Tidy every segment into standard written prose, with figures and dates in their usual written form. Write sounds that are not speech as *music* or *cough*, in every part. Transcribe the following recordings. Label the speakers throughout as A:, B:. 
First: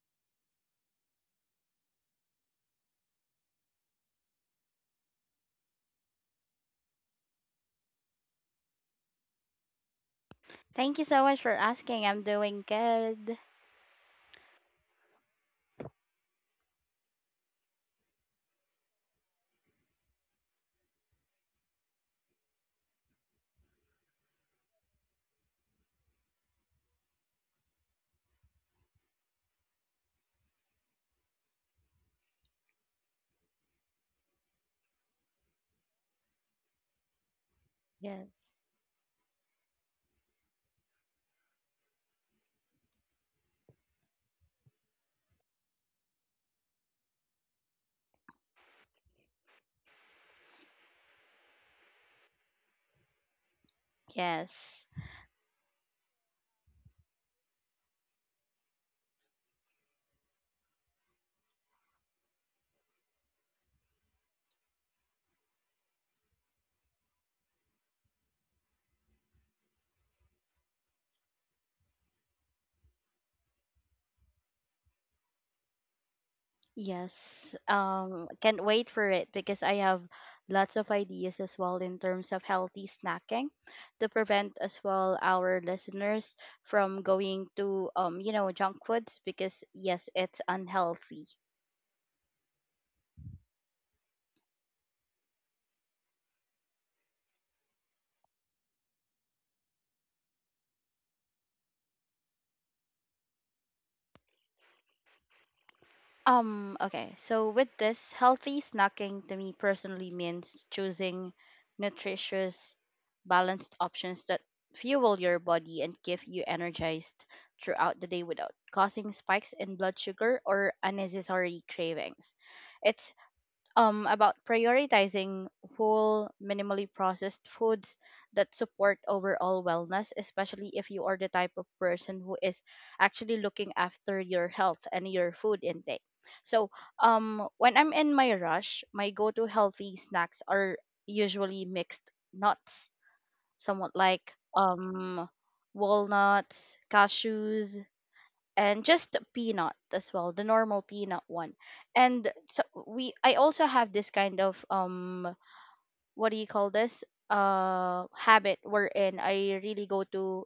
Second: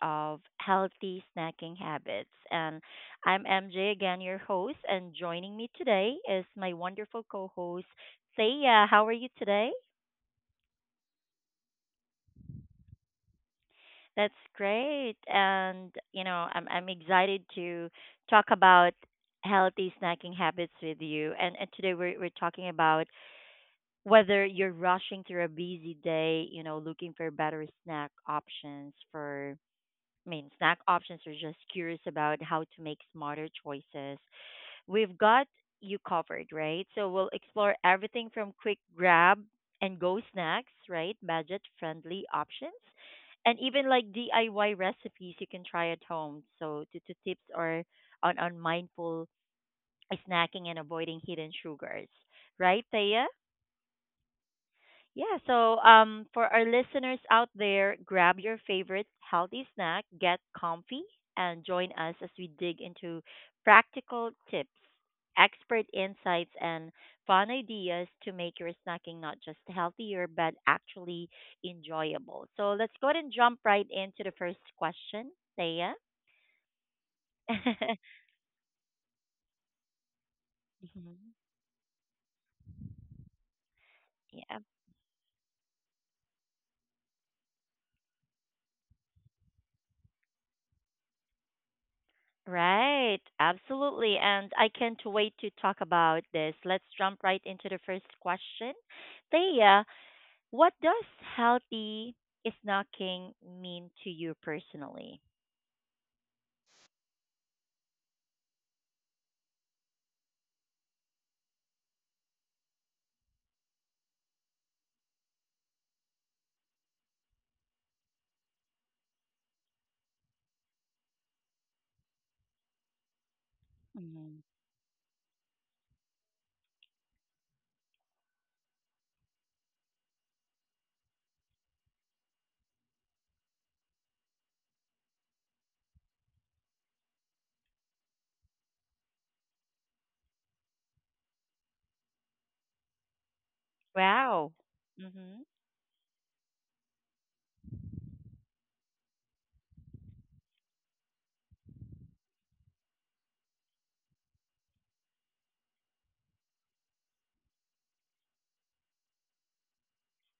A: of Healthy Snacking Habits. And I'm MJ again, your host, and joining me today is my wonderful co host, Thea. How are you today?
B: Thank you so much for asking. I'm doing good.
A: That's great. And, you know, I'm excited to talk about healthy snacking habits with you. And today we're talking about whether you're rushing through a busy day, you know, looking for better snack options for snack options are just curious about how to make smarter choices. We've got you covered, right? So we'll explore everything
B: Yes.
A: from quick grab and go snacks, right? Budget friendly options. And even like DIY recipes you can try at home. So to tips or on mindful snacking and avoiding hidden sugars. Right, Thea?
B: Yes.
A: Yeah, so for our listeners out there, grab your favorite healthy snack, get comfy, and join us as we dig into practical tips, expert insights, and fun ideas to make your snacking not just healthier, but actually enjoyable. So let's go ahead and jump right into the first question, Thea. *laughs*
B: Yes. Can't wait for it because I have lots of
A: Mhm.
B: ideas as well in terms of healthy snacking to prevent
A: Yeah,
B: as well our listeners from going to junk foods because yes, it's unhealthy.
A: right, absolutely. And I can't wait to talk about this. Let's jump right into the first question. Thea, what does healthy snacking mean to you personally?
B: Okay. So with this, healthy snacking to me personally means choosing nutritious, balanced options that fuel your body and keep you energized throughout the day without causing spikes in blood sugar or unnecessary cravings. It's about
A: Hmm.
B: prioritizing whole, minimally processed foods that support overall wellness, especially if you are the type of person who is actually looking after your health and your food intake. So, when I'm in my rush, my go to healthy snacks are usually mixed nuts, somewhat like
A: Wow. Mm-hmm.
B: walnuts, cashews, and just peanut as well, the normal peanut one. And so we I also have this kind of what do you call this habit wherein I really go to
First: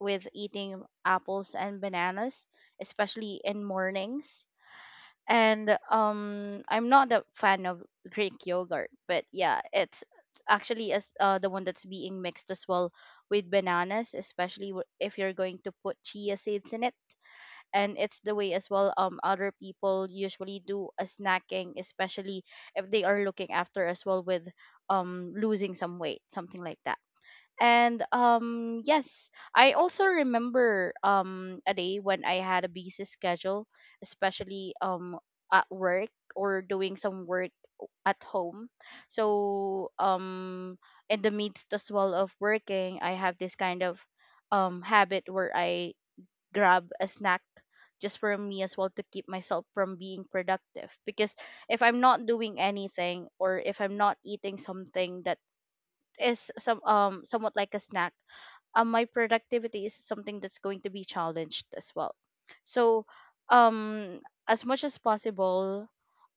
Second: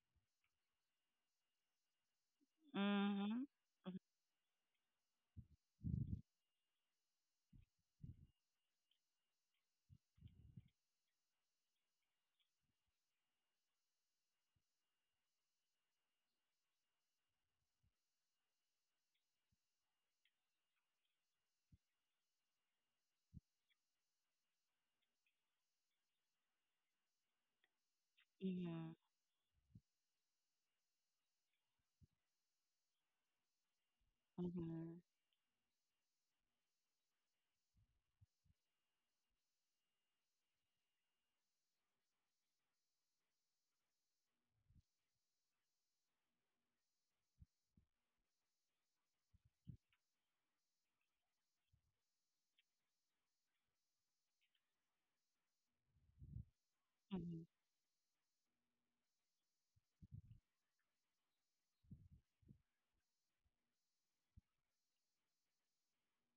B: with eating apples and bananas, especially
A: Mm-hmm.
B: in mornings. And I'm not a fan of Greek yogurt, but yeah, it's actually as the one that's being mixed as well with bananas, especially if you're going to put chia seeds in it. And it's the way as well other people usually do a snacking, especially if they are looking after as well with losing some weight, something like that. And
A: Mm-hmm.
B: yes, I also remember a day when I had a busy schedule, especially
A: Mm-hmm.
B: at work or doing some work at home. So in the midst as well of working, I have this kind of habit where I grab a snack just for me as well to keep myself from being productive, because if I'm not doing anything or if I'm not eating something that is
A: Hmm.
B: somewhat like a snack, my productivity is something that's going to be challenged as well. So, um, as much as possible,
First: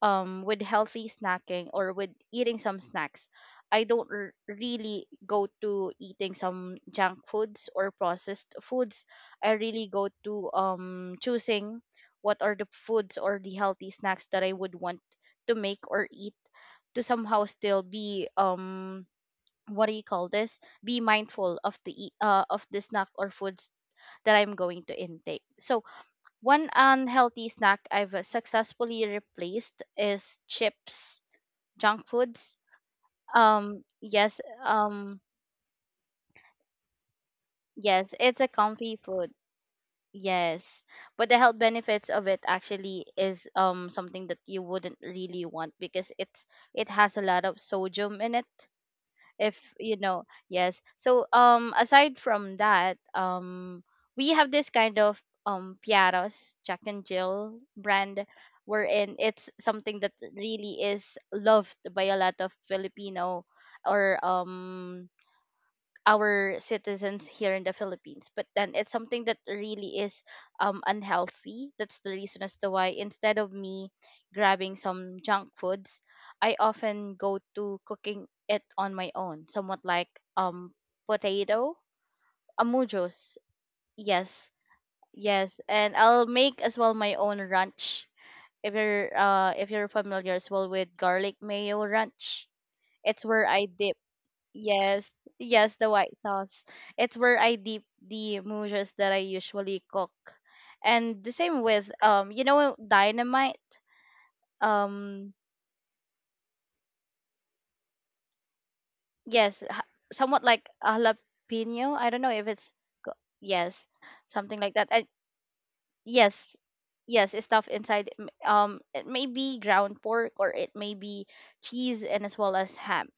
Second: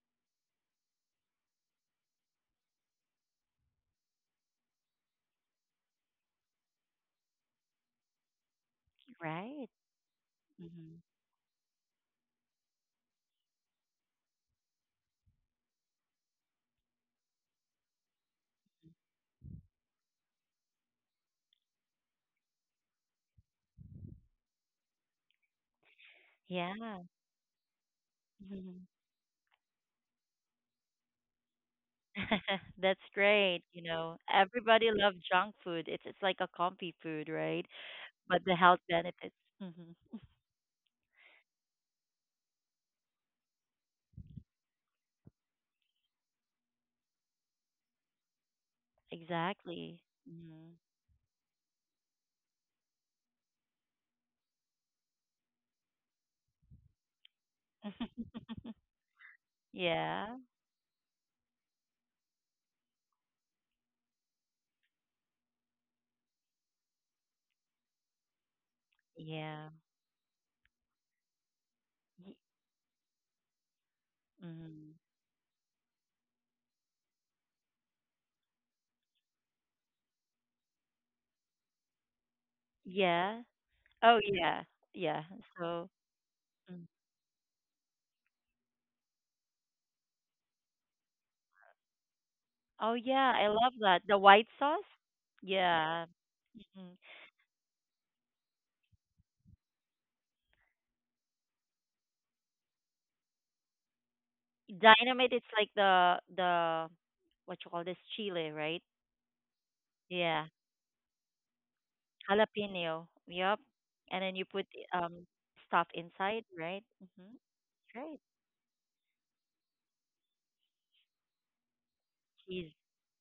B: with healthy snacking or with eating some snacks, I don't really go to eating some junk foods or processed foods. I
A: Right.
B: really go to
A: Mm-hmm.
B: choosing what are the foods or the healthy snacks that I would want to make or eat to somehow still be what do you call this be mindful of of the snack or foods that I'm going to intake. So one
A: Yeah.
B: unhealthy snack I've
A: Hmm.
B: successfully replaced is chips, junk foods.
A: *laughs* That's great. You know,
B: Yes.
A: everybody loves junk food. It's like a comfy food, right?
B: Yes,
A: But
B: it's a
A: the health
B: comfy food.
A: benefits. Hmm.
B: Yes, but the health benefits of it actually is something that you wouldn't really want, because it has a lot of sodium in it, if you
A: Exactly.
B: know.
A: Hmm.
B: Yes, so aside from that, we have this kind of Piaros Jack and Jill
A: *laughs*
B: brand, wherein it's something that
A: Yeah.
B: really is loved by a lot of Filipino, or our citizens here in the Philippines. But then it's something that
A: Yeah.
B: really is unhealthy. That's the reason as to why, instead of me grabbing
A: Mm-hmm.
B: some junk foods, I often go to cooking it on my own. Somewhat like potato, amujos.
A: Yeah. Oh,
B: Yes,
A: yeah. Yeah.
B: yes,
A: So,
B: and I'll make as
A: mm.
B: well my own ranch. If you're familiar as well with garlic mayo ranch,
A: Oh,
B: it's
A: yeah. I
B: where
A: love
B: I
A: that.
B: dip.
A: The white sauce.
B: Yes, yes, the
A: Yeah.
B: white sauce.
A: Hmm.
B: It's where I dip the mousses that I usually cook. And the same with dynamite.
A: Dynamite.
B: Um,
A: It's like the what you call this chile, right?
B: yes,
A: Yeah.
B: somewhat like a jalapeno. I don't know if it's
A: Jalapeno.
B: co-
A: Yep.
B: yes,
A: And then you
B: something
A: put
B: like that. And
A: um stuff inside,
B: yes,
A: right? Mm-hmm.
B: yes, it's stuff inside.
A: Great.
B: It may be ground pork or it may be cheese and as well
A: Cheese.
B: as ham.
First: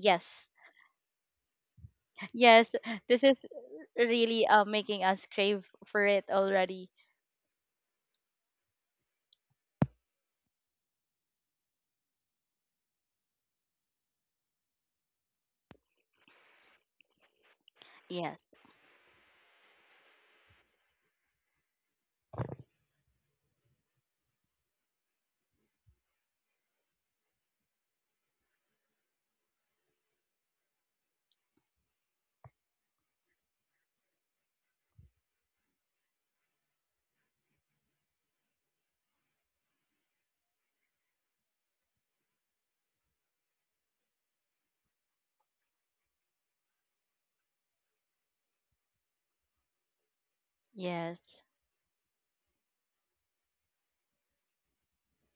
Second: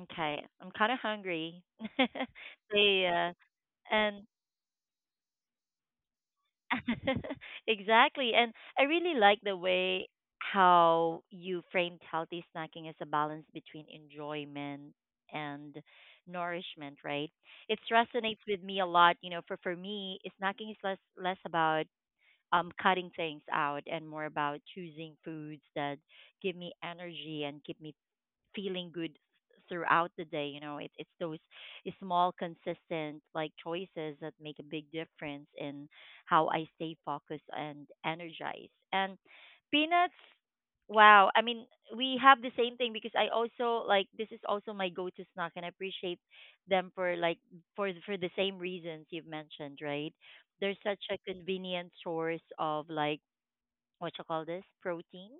A: Okay. I'm kind of hungry. *laughs*
B: *laughs* yes,
A: So,
B: this
A: yeah.
B: is
A: And
B: really making us crave for it already.
A: *laughs* exactly. And I really like the way how you framed healthy snacking as a balance between enjoyment and nourishment, right? It resonates
B: Yes.
A: with me a lot. You know, for me, snacking is less about cutting things out and more about choosing foods that give me energy and keep me feeling good throughout the day. You know, it's those small, consistent like choices that make a big difference in how I stay focused and energized. And peanuts, wow. I mean, we have the same thing because I also like this is also my go-to snack, and I appreciate them for like for the same reasons you've mentioned, right? They're such a
B: Yes.
A: convenient source of like what you call this protein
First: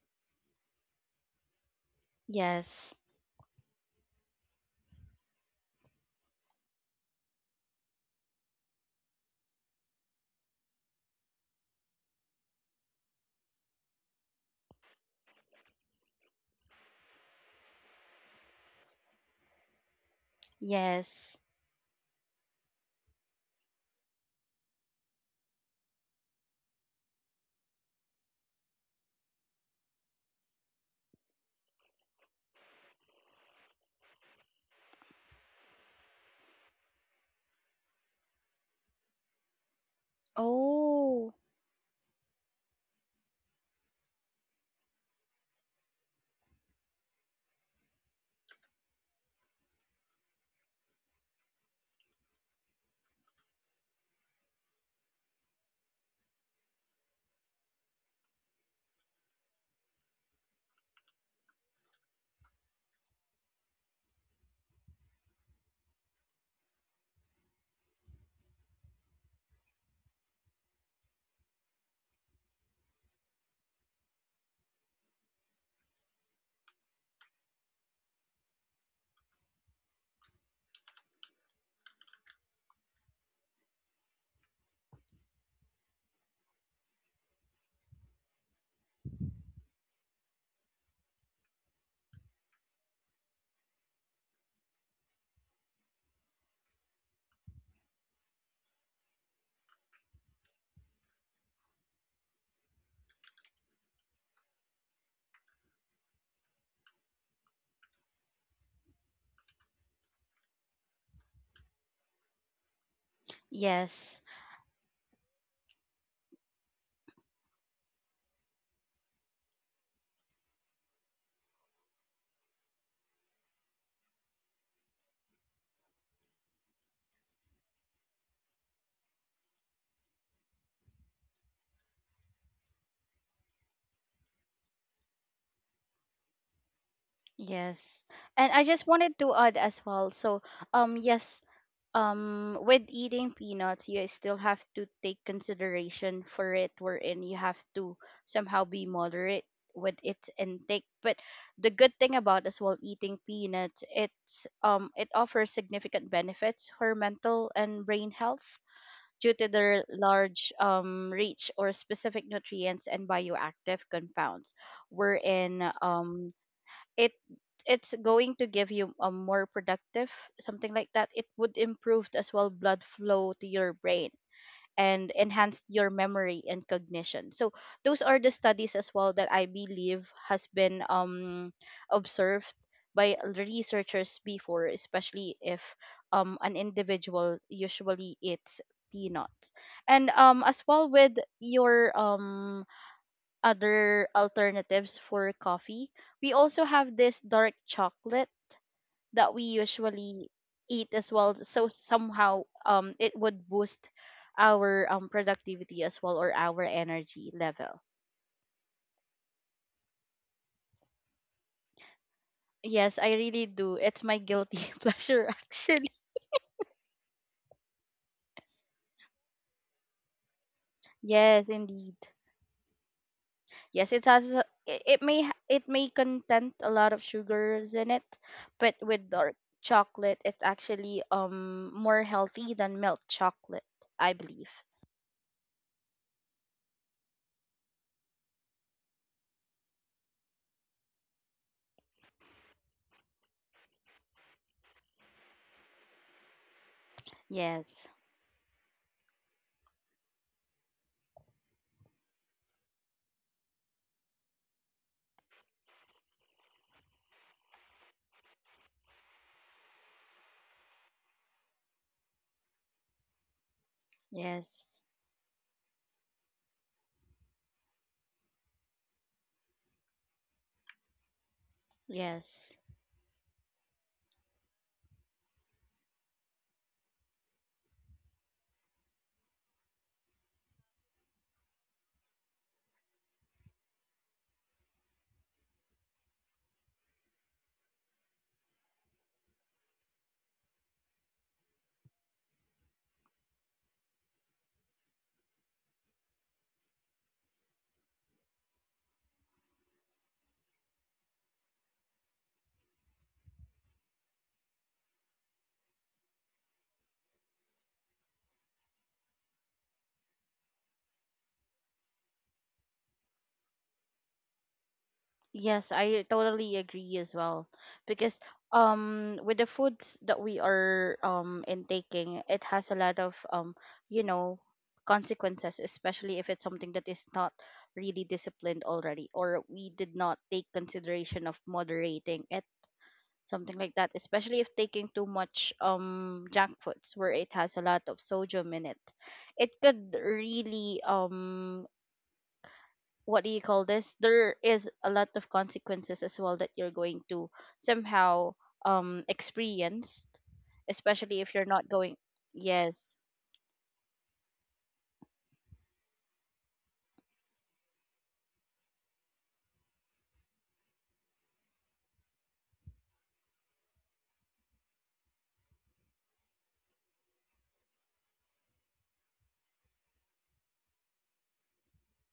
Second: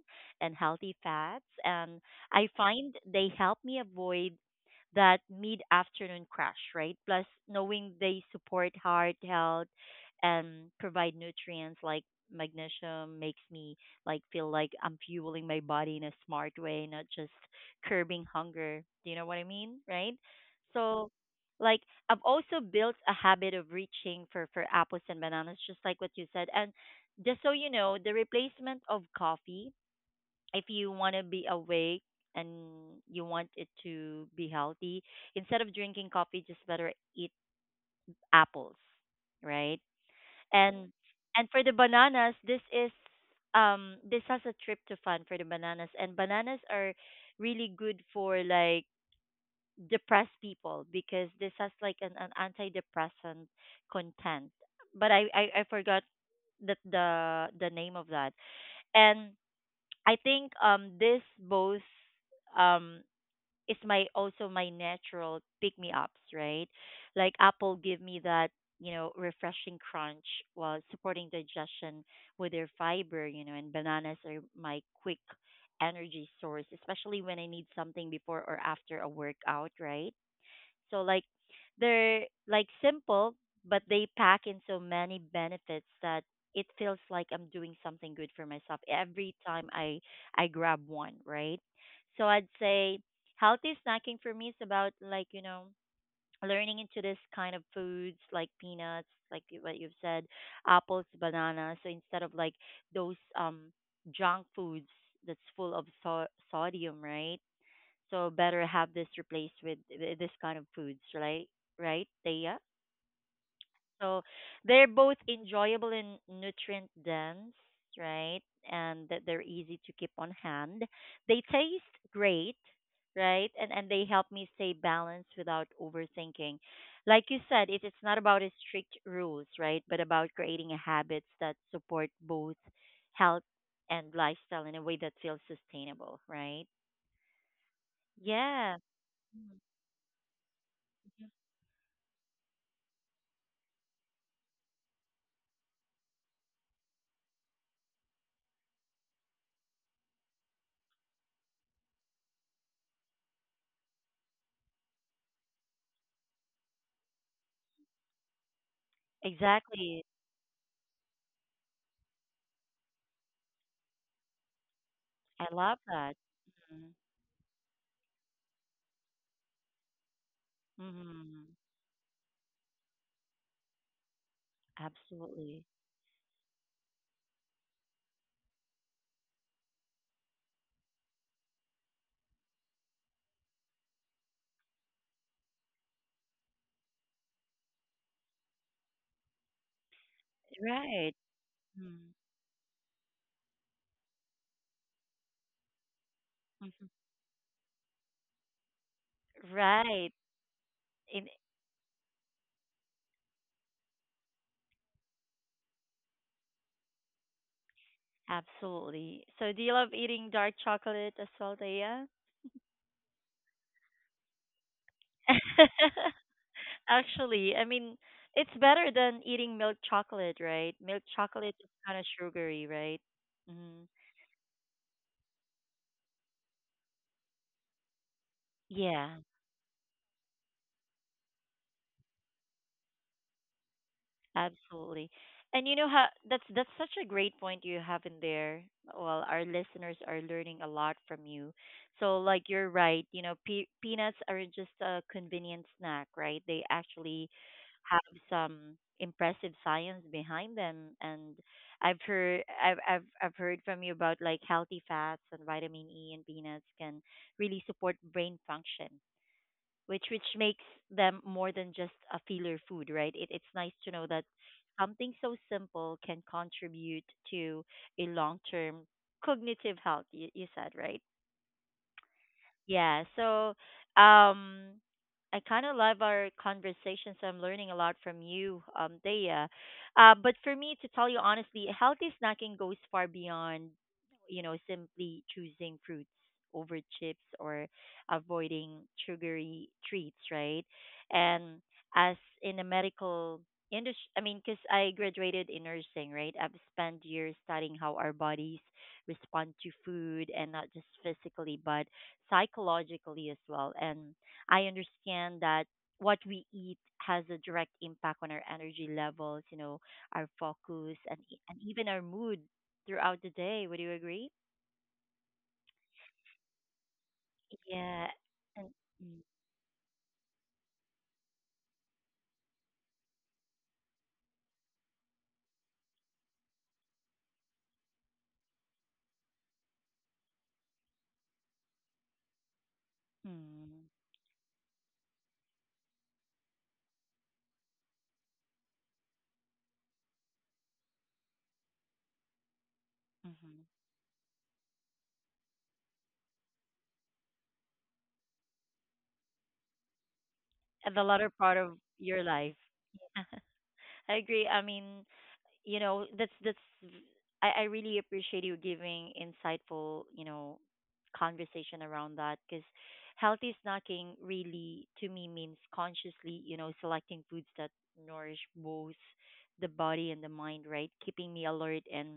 A: and healthy fats and I find
B: Yes.
A: they help me avoid that mid afternoon crash, right? Plus, knowing they support heart health and provide nutrients like magnesium makes me like feel like I'm fueling my body in a smart way, not just curbing hunger. Do you know what I mean? Right? So
B: Yes.
A: like I've also built a habit of reaching for apples and bananas just like what you said. And just so you know, the replacement of coffee if you want to be awake and you want it to be healthy, instead of drinking coffee, just better eat apples, right? And
B: Oh,
A: and for the bananas, this is this has a tryptophan for the bananas, and bananas are really good for like depressed people because this has like an antidepressant content. But I forgot that the name of that and I think this both um is my also my natural pick me ups, right? Like Apple give me that, you know, refreshing crunch while supporting digestion with their fiber, you know, and bananas are my quick energy source, especially when I need something before or after a workout, right? So like they're like simple, but they pack in so many benefits that it feels like I'm doing something good for myself every time I grab one, right? So I'd say healthy snacking for me is about like, you know, learning into this kind of foods like peanuts, like what you've said, apples, bananas. So instead of like those junk foods that's full of sodium, right? So better have this replaced with this kind of foods, right? Right, Thea? So
B: yes.
A: they're both enjoyable and nutrient dense, right? And that they're easy to keep on hand. They taste great, right? And they help me stay balanced without overthinking. Like you said, it's not about a strict rules, right? But about creating a habits that support both health and lifestyle in a way that feels sustainable, right?
B: Yes. And I
A: Yeah,
B: just wanted to add as well. So, yes, with eating peanuts, you still have to take consideration for it, wherein you have to somehow be moderate with its intake. But the good thing about as well eating peanuts, it offers significant benefits for mental and brain health due to their
A: exactly.
B: large, reach or specific nutrients and bioactive compounds,
A: I
B: wherein
A: love that. Mm.
B: it it's going to give you a more productive, something like that. It would
A: Mhm.
B: improve as well blood flow to your brain and enhance
A: Absolutely.
B: your memory and cognition. So those are the studies as well that I believe has been observed by researchers before, especially if an individual usually eats peanuts. And as well
A: Right.
B: with your
A: Mm.
B: other alternatives for coffee, we also
A: Mhm.
B: have this dark chocolate that we
A: Right.
B: usually eat as
A: In,
B: well, so somehow it would boost our productivity as well or our energy level.
A: absolutely. So do you love eating dark chocolate as well, Thea?
B: Yes, I really do. It's my guilty *laughs* pleasure, actually.
A: *laughs* Actually, I mean, it's better than eating milk chocolate, right? Milk
B: Yes,
A: chocolate is
B: indeed.
A: kind of sugary, right? Hmm.
B: Yes, it has it may it may contain a lot of sugars in it, but with
A: Yeah.
B: dark chocolate, it's actually more healthy than milk chocolate, I believe.
A: Absolutely. And you know how that's such a great point you have in there. Well, our listeners are learning a lot from you. So like you're right, you know, peanuts are just a convenient snack, right? They actually
B: Yes.
A: have some impressive science behind them and I've heard from you about like healthy fats and vitamin E and peanuts can really support brain function which makes them more than just a filler food, right? It's nice to know that
B: Yes.
A: something so simple can contribute to a long term cognitive health. You said right.
B: Yes.
A: Yeah. So, um, I kind of love our conversation. So I'm learning a lot from you, Thea. But for me, to tell you honestly, healthy snacking goes far beyond, you know, simply choosing fruits over chips or avoiding sugary treats, right? And as in the medical industry, I mean, because I graduated in nursing, right? I've spent years studying how our bodies respond to food and not just physically, but psychologically as well. And I understand that what we eat has a direct impact on our energy levels, you know, our focus and and even our mood throughout the day. Would you agree?
B: Yes, I totally agree as well.
A: Yeah.
B: Because
A: And
B: with the foods that we are intaking, it has a lot of you know, consequences, especially if it's something that is not really disciplined already or we did not take consideration of moderating it, something like
A: mm-hmm.
B: that, especially if taking too much junk foods where it has a lot of sodium in it. It could really what do you call this there is a lot of consequences as well that you're going to somehow experience,
A: And the
B: especially
A: latter
B: if you're
A: part
B: not
A: of
B: going.
A: your life.
B: Yes.
A: *laughs* I agree. I mean, you know that's I really appreciate you giving insightful you know conversation around that because healthy snacking really to me means consciously you know selecting foods that nourish both the body and the mind right keeping me alert and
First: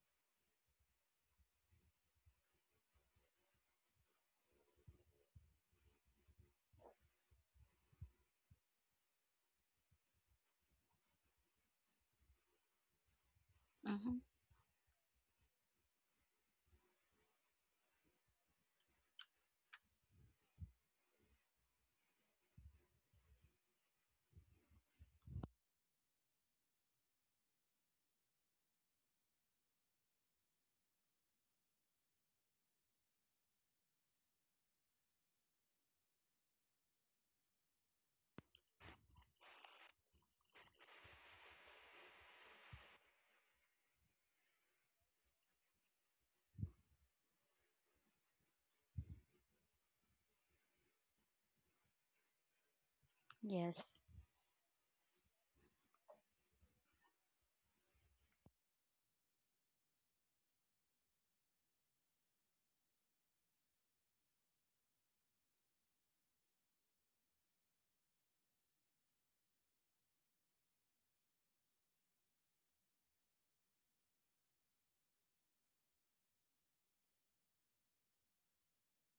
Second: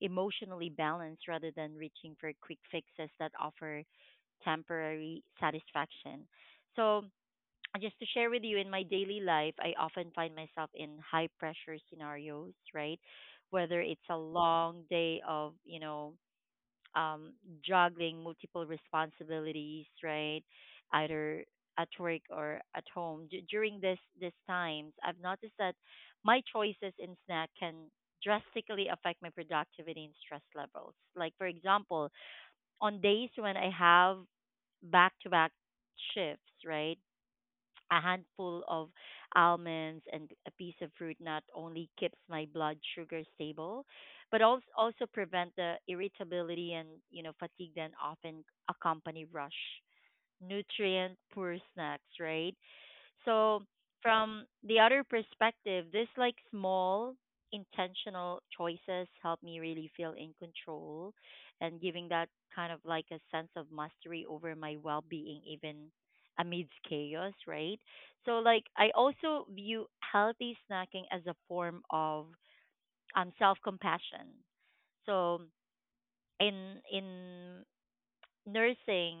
A: emotionally balanced rather than reaching for quick fixes that offer temporary satisfaction so just to share with you in my daily life, I often find myself in high pressure scenarios, right? Whether it's a
B: Hmm.
A: long day of, you know, um, juggling multiple responsibilities, right? Either at work or at home. During this times, I've noticed that my choices in snack can drastically affect my productivity and stress levels. Like for example, on days when I have back to back shifts, right? A handful of almonds and a piece of fruit not only keeps my blood sugar stable, but also prevent the irritability and you know fatigue that often accompany rush nutrient poor snacks. Right? So,
B: Yes,
A: from the other perspective, this like small intentional choices help me really feel in control and giving that kind of like a sense of mastery over my well-being even amidst chaos, right? So like I also view healthy snacking as a form of self-compassion. So in nursing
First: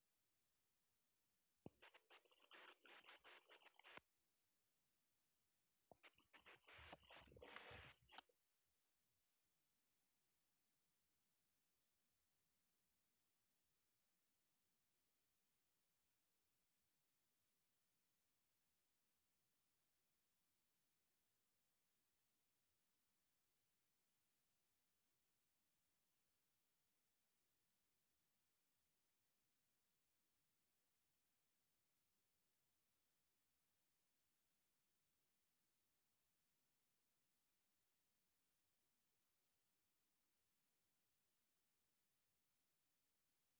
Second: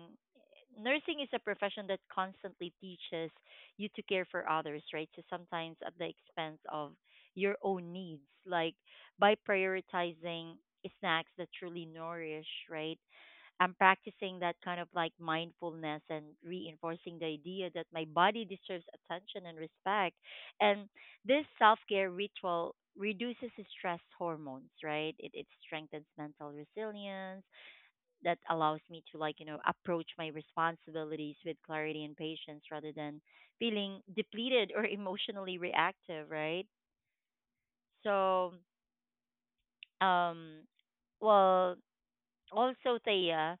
A: nursing is a profession that constantly teaches you to care for others right so sometimes at the expense of your own needs like by prioritizing snacks that truly nourish right I'm practicing that kind of like mindfulness and reinforcing the idea that my body deserves attention and respect and this self-care ritual reduces stress hormones right it strengthens mental resilience that allows me to like you know approach my responsibilities with clarity and patience rather than feeling depleted or *laughs* emotionally reactive right so um well also Thea,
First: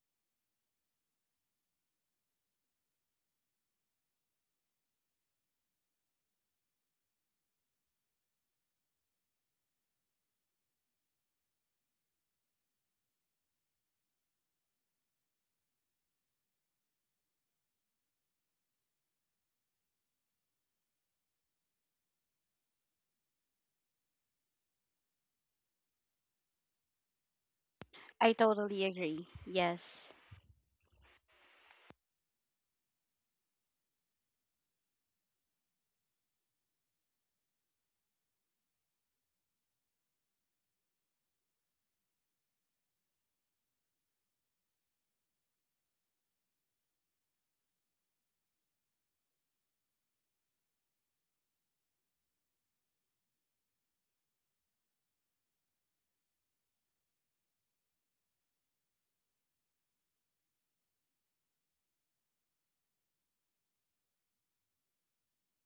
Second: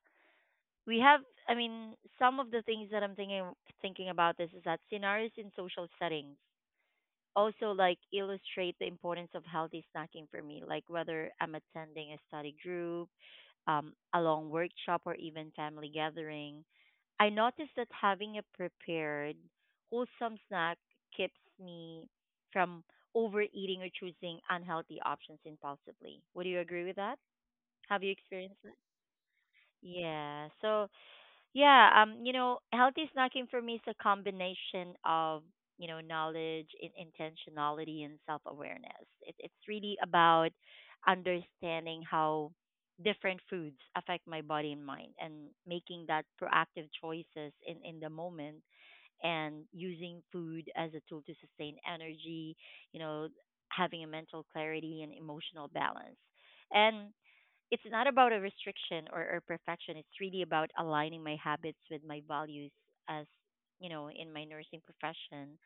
A: we have some of the things that I'm thinking thinking about this is that scenarios in social settings also like illustrate the importance of healthy snacking for me like whether I'm attending a study group a long workshop or even family gathering, I noticed that having a prepared, wholesome snack keeps me from overeating or choosing unhealthy options impulsively. Would you agree with that? Have you
B: I
A: experienced that?
B: totally agree. Yes.
A: Yeah. So yeah, you know, healthy snacking for me is a combination of, you know, knowledge, intentionality, and self awareness. It's really about understanding how different foods affect my body and mind and making that proactive choices in the moment and using food as a tool to sustain energy, you know, having a mental clarity and emotional balance. And it's not about a restriction or perfection. It's really about aligning my habits with my values as you know in my nursing profession,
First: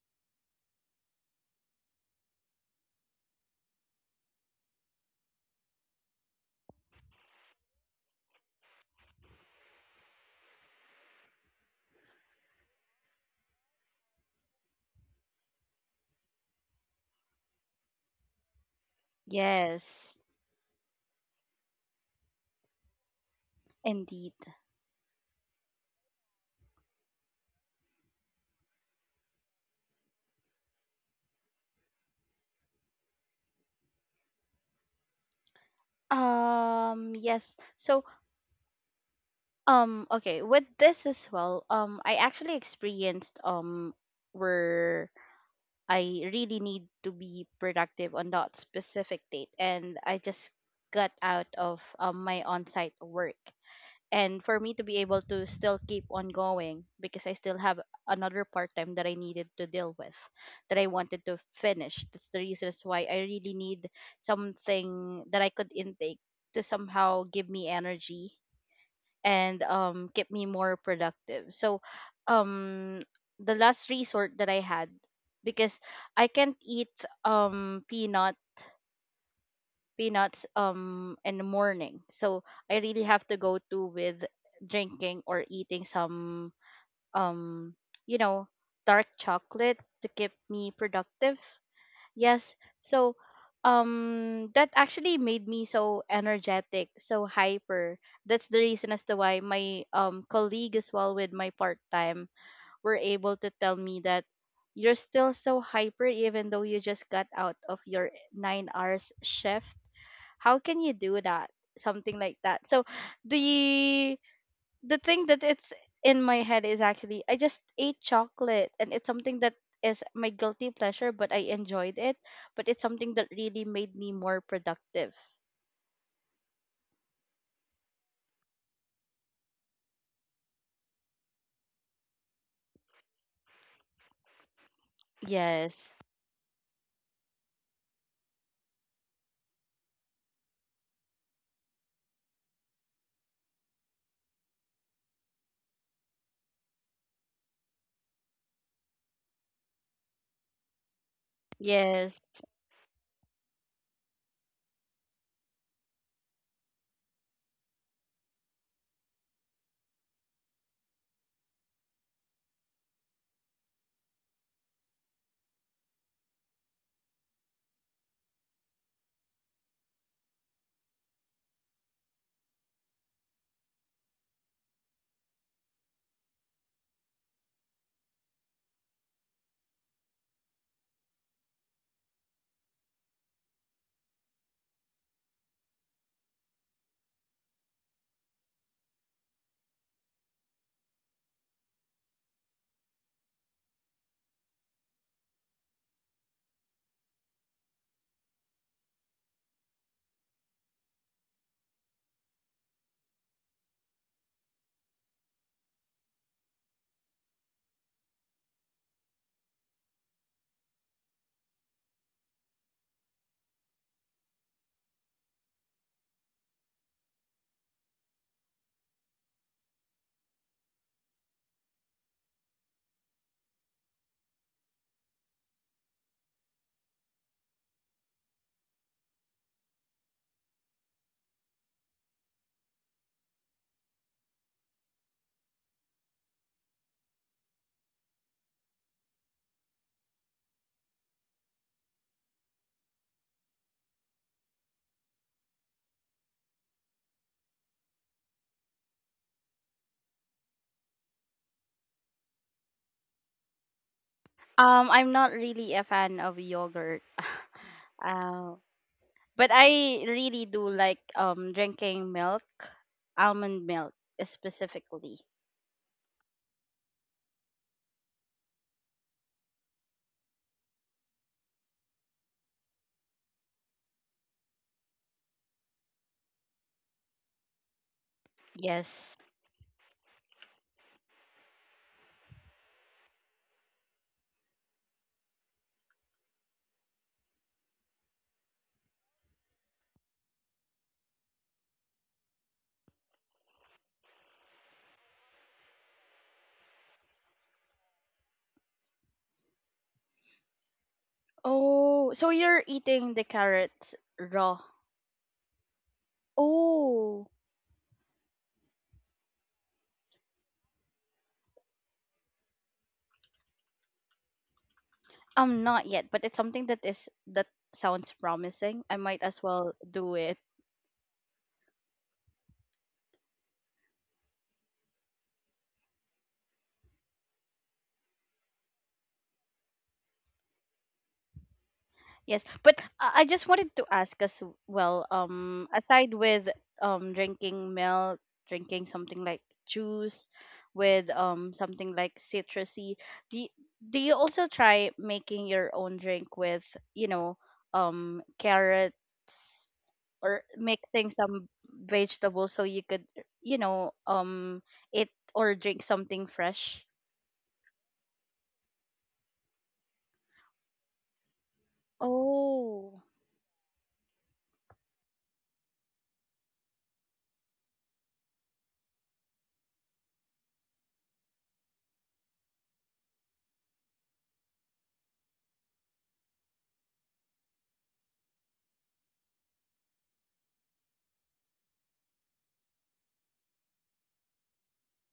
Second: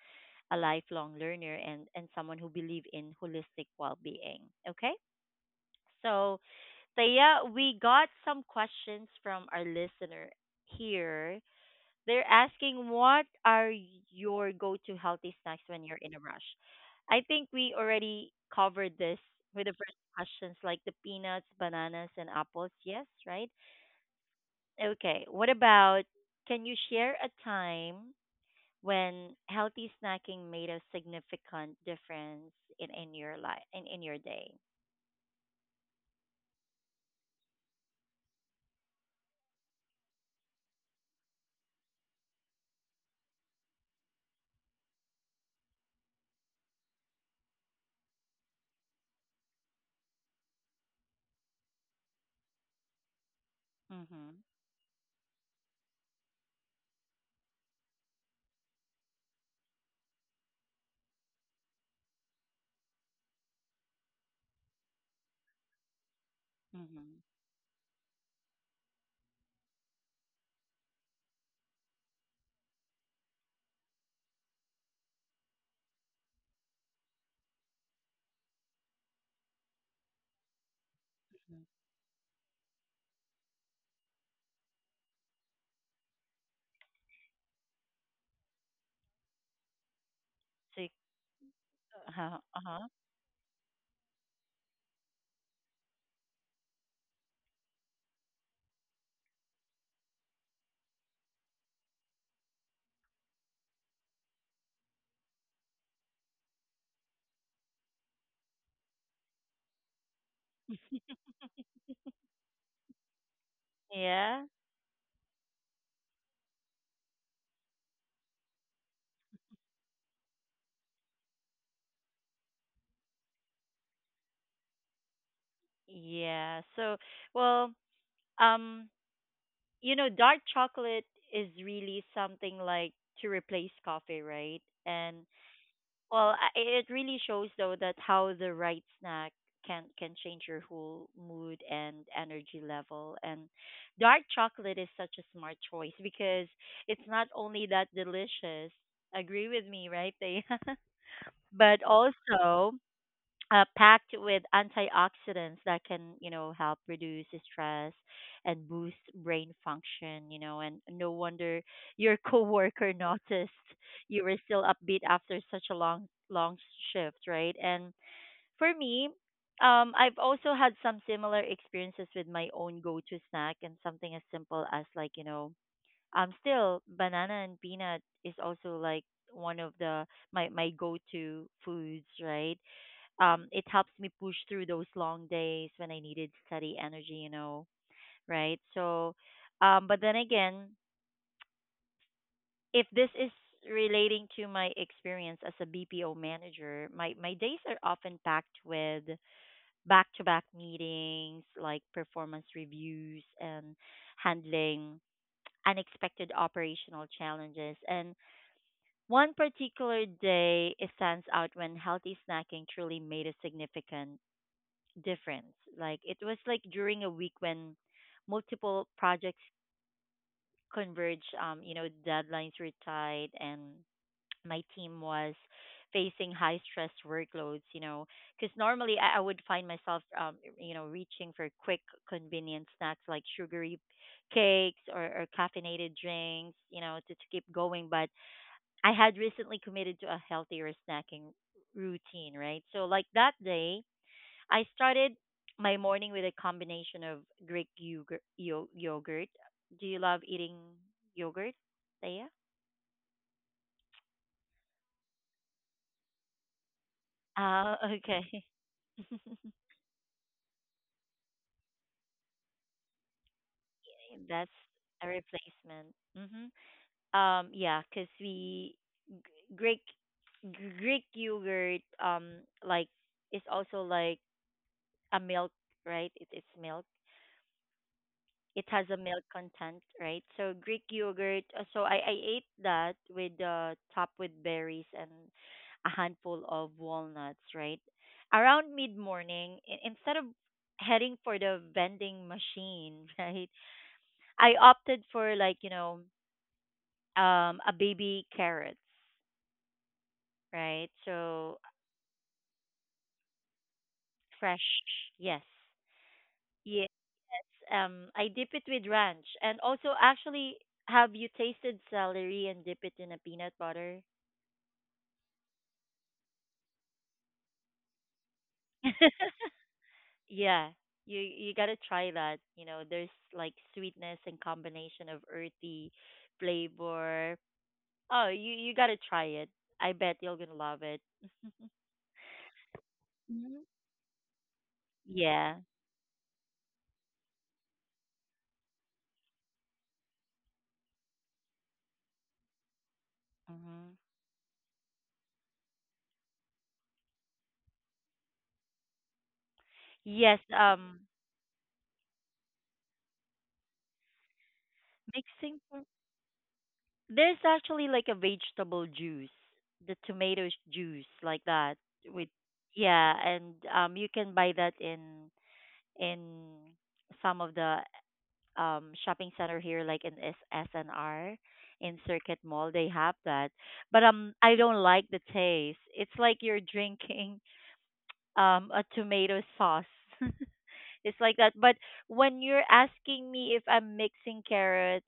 A: a lifelong learner and someone who believe in holistic well-being. Okay, so Taya, we got some questions from our listener here. They're asking, what are your go-to healthy snacks when you're in a rush? I think we already covered this with the first
B: Yes,
A: questions, like the peanuts, bananas, and apples. Yes, right?
B: indeed.
A: Okay. What about, can you share a time when healthy snacking made a significant difference in your life in your day?
B: Yes, so okay, with this as well, I actually experienced where I really need to be productive on that specific date, and I just got out of my on-site work. And
A: Mhm.
B: for me to be able to still keep on going, because I still have another part time that I needed to deal with, that I wanted to finish. That's the reason as why I really need something that I could intake to somehow
A: Mhm.
B: give me energy and keep me more productive. So, um, the last resort that I had, because I can't eat um peanut peanuts in the
A: Mhm.
B: morning, so I really have to go to with drinking or eating some um you know dark chocolate to keep me
A: So,
B: productive.
A: uh-huh.
B: Yes.
A: Uh-huh.
B: So that actually made me so energetic, so hyper. That's the reason as to why my colleague as well with my part time were able to tell me that, you're still so hyper even though you just got out of your 9 hours shift. How can you do that? Something like that. So the
A: Yeah.
B: the thing that it's in my head is actually I just ate chocolate and it's something that is my guilty pleasure, but I enjoyed it, but it's something that really made me more productive.
A: Yeah. So, well, um you know, dark chocolate is really something like to replace coffee, right? And
B: Yes.
A: well, it really shows though that how the right snack can change your whole mood and energy level. And dark chocolate is such a smart choice because it's not only that delicious. Agree with me, right? They *laughs* but
B: Yes.
A: also packed with antioxidants that can, you know, help reduce stress and boost brain function, you know, and no wonder your *laughs* coworker noticed you were still upbeat after such a long long shift, right? And for me, I've also had some similar experiences with my own go-to snack, and something as simple as like, you know, still banana and peanut is also like one of the my go-to foods, right? It helps me push through those long days when I needed steady energy, you know, right? So, but then again, if this is relating to my experience as a BPO manager, my days are often packed with back to back meetings, like performance reviews and handling unexpected operational challenges. And one particular day it stands out when healthy snacking truly made a significant difference. Like it was like during a week when multiple projects converge, you know, deadlines were tight and my team was facing high stress workloads, you know, because normally I would find myself, you know, reaching for quick, convenient snacks like sugary cakes or caffeinated drinks, you know, to keep going. But I had recently committed to a healthier snacking routine, right? So, like that day, I started my morning with a combination of Greek yogurt. Yogurt. Do you love eating yogurt, Thea?
B: I'm not really a fan of yogurt. *laughs*
A: Oh, okay.
B: Uh, but
A: *laughs*
B: I really do like drinking milk, almond milk
A: That's a
B: specifically.
A: replacement. Hmm. Yeah, because we G- Greek Greek yogurt like is also like a milk, right? It is milk. It has a
B: Yes.
A: milk content, right? So Greek yogurt. So I ate that with topped with berries and a handful of walnuts, right? Around mid morning, instead of heading for the vending machine, *laughs* right? I opted for like you know a baby carrots, right? So
B: Oh, so you're eating the carrots raw.
A: fresh, yes, yes.
B: Oh.
A: I dip it with ranch, and also actually, have you tasted celery and dip it in a peanut butter?
B: Not yet, but it's something that is that sounds promising. I might as
A: *laughs*
B: well do it.
A: Yeah, you gotta try that, you know, there's like sweetness and combination of earthy flavor. Oh, you gotta try it. I bet you're gonna love it. *laughs*
B: Yes, but I just
A: Mhm.
B: wanted to ask as well.
A: Yeah.
B: Aside with drinking milk, drinking something like juice, with something like citrusy, do you,
A: Hmm.
B: do you also try making your own drink with you know carrots or
A: Yes.
B: mixing some vegetables so you could you know um eat or
A: Mixing
B: drink
A: for-
B: something fresh?
A: there's actually like a vegetable juice, the juice like that with.
B: Oh,
A: Yeah, and um, you can buy that in in some of the um, shopping center here, like in SNR, in Circuit Mall they have that. But um, I don't like the taste, it's like you're drinking um, a tomato sauce. *laughs* It's like that. But when you're asking me if I'm mixing carrots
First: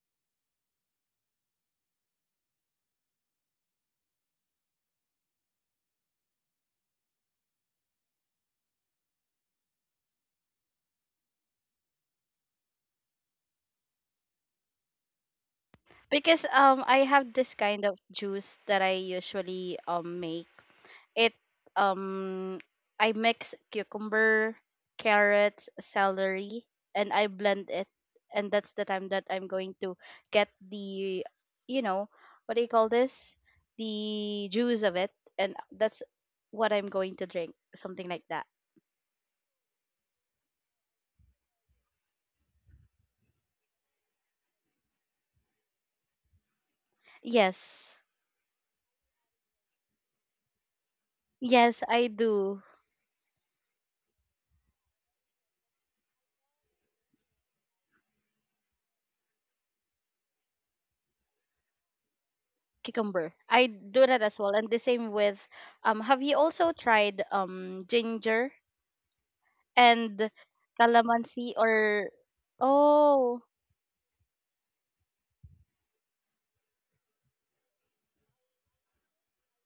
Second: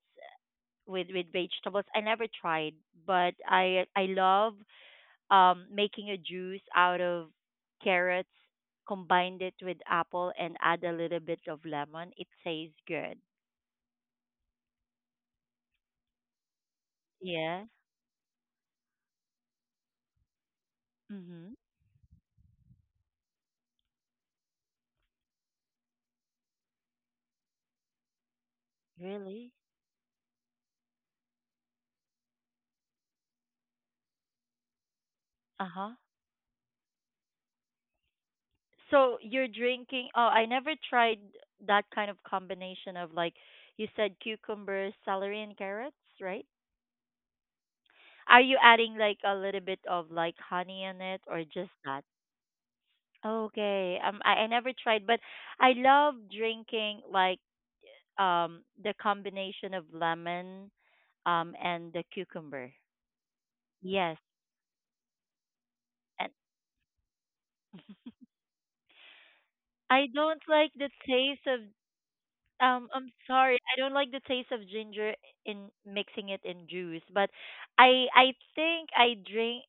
A: with vegetables, I never tried. But I love um, making a juice out of carrots, combined it with apple and add a little bit of lemon. It tastes good.
B: because I have this
A: Yeah.
B: kind of juice that I usually make. It
A: Mm-hmm.
B: um I mix cucumber, carrots, celery, and I blend it. And that's the time that
A: Really?
B: I'm going to get the, you know, what do you call this? The juice of it, and
A: Uh-huh.
B: that's what I'm going to drink, something like that.
A: So you're drinking. Oh, I never tried that kind of combination of like you said cucumbers, celery, and carrots, right?
B: Yes.
A: Are you adding like a little bit of like honey in it, or just
B: Yes,
A: that?
B: I do.
A: Okay. I never tried, but I love drinking like um, the combination of lemon um, and the cucumber.
B: Cucumber. I do
A: Yes.
B: that as well, and the same with Have
A: And
B: you also tried
A: *laughs*
B: ginger
A: I
B: and
A: don't like the taste
B: calamansi,
A: of.
B: or
A: I'm
B: oh,
A: sorry. I don't like the taste of ginger in mixing it in juice, but I think I drink.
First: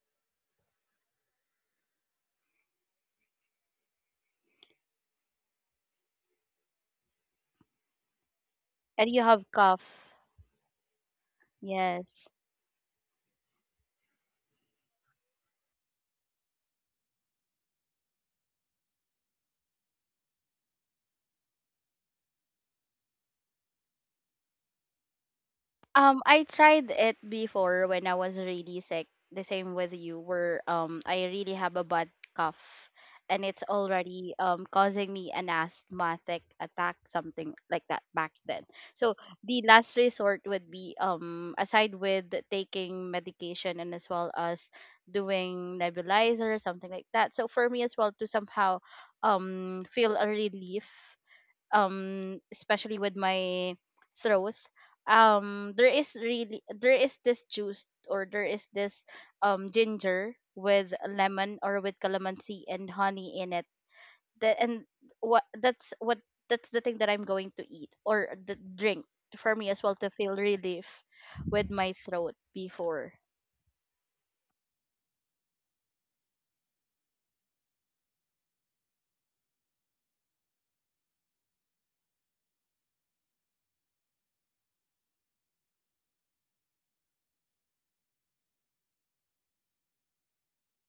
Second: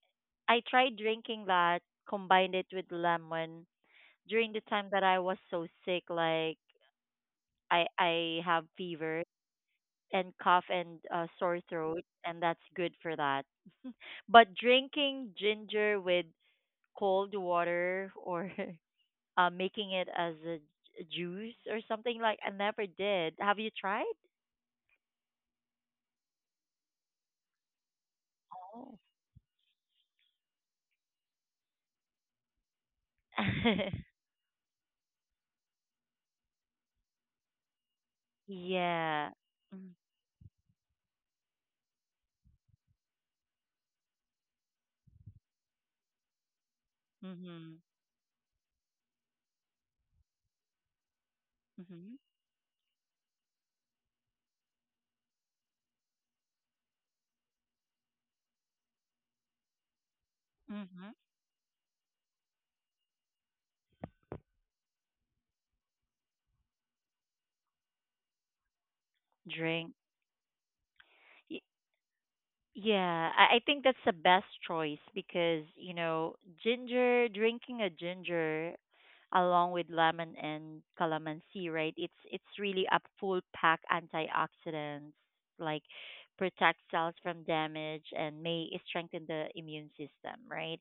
A: I tried drinking that, combined it with lemon during the time that I was so sick, like I have
B: and you
A: fever
B: have cough?
A: and cough and sore throat,
B: Yes.
A: and that's good for that. *laughs* But drinking ginger with cold water or *laughs* making it as a juice or something, like, I never did. Have you tried?
B: I tried it before when I was really
A: Oh.
B: sick. The same with you, where I really have a bad cough, and it's
A: *laughs*
B: already causing me an asthmatic attack, something like that back then. So
A: Yeah.
B: the last resort would be aside with taking medication and as well as doing nebulizer or something like that. So for
A: Mm-hmm.
B: me as well to somehow feel a relief,
A: Mm-hmm.
B: especially with my throat, there is this juice or there is this ginger with
A: Mm-hmm.
B: lemon or with calamansi and honey in it. The and what that's what That's the thing that I'm going to eat, or the drink, for me as well
A: Drink.
B: to feel relief
A: Y-
B: with my throat before.
A: Yeah, I think that's the best choice because, you know, ginger, drinking a ginger along with lemon and calamansi, right? It's really a full pack antioxidants, like protect cells from damage and may strengthen the immune system, right?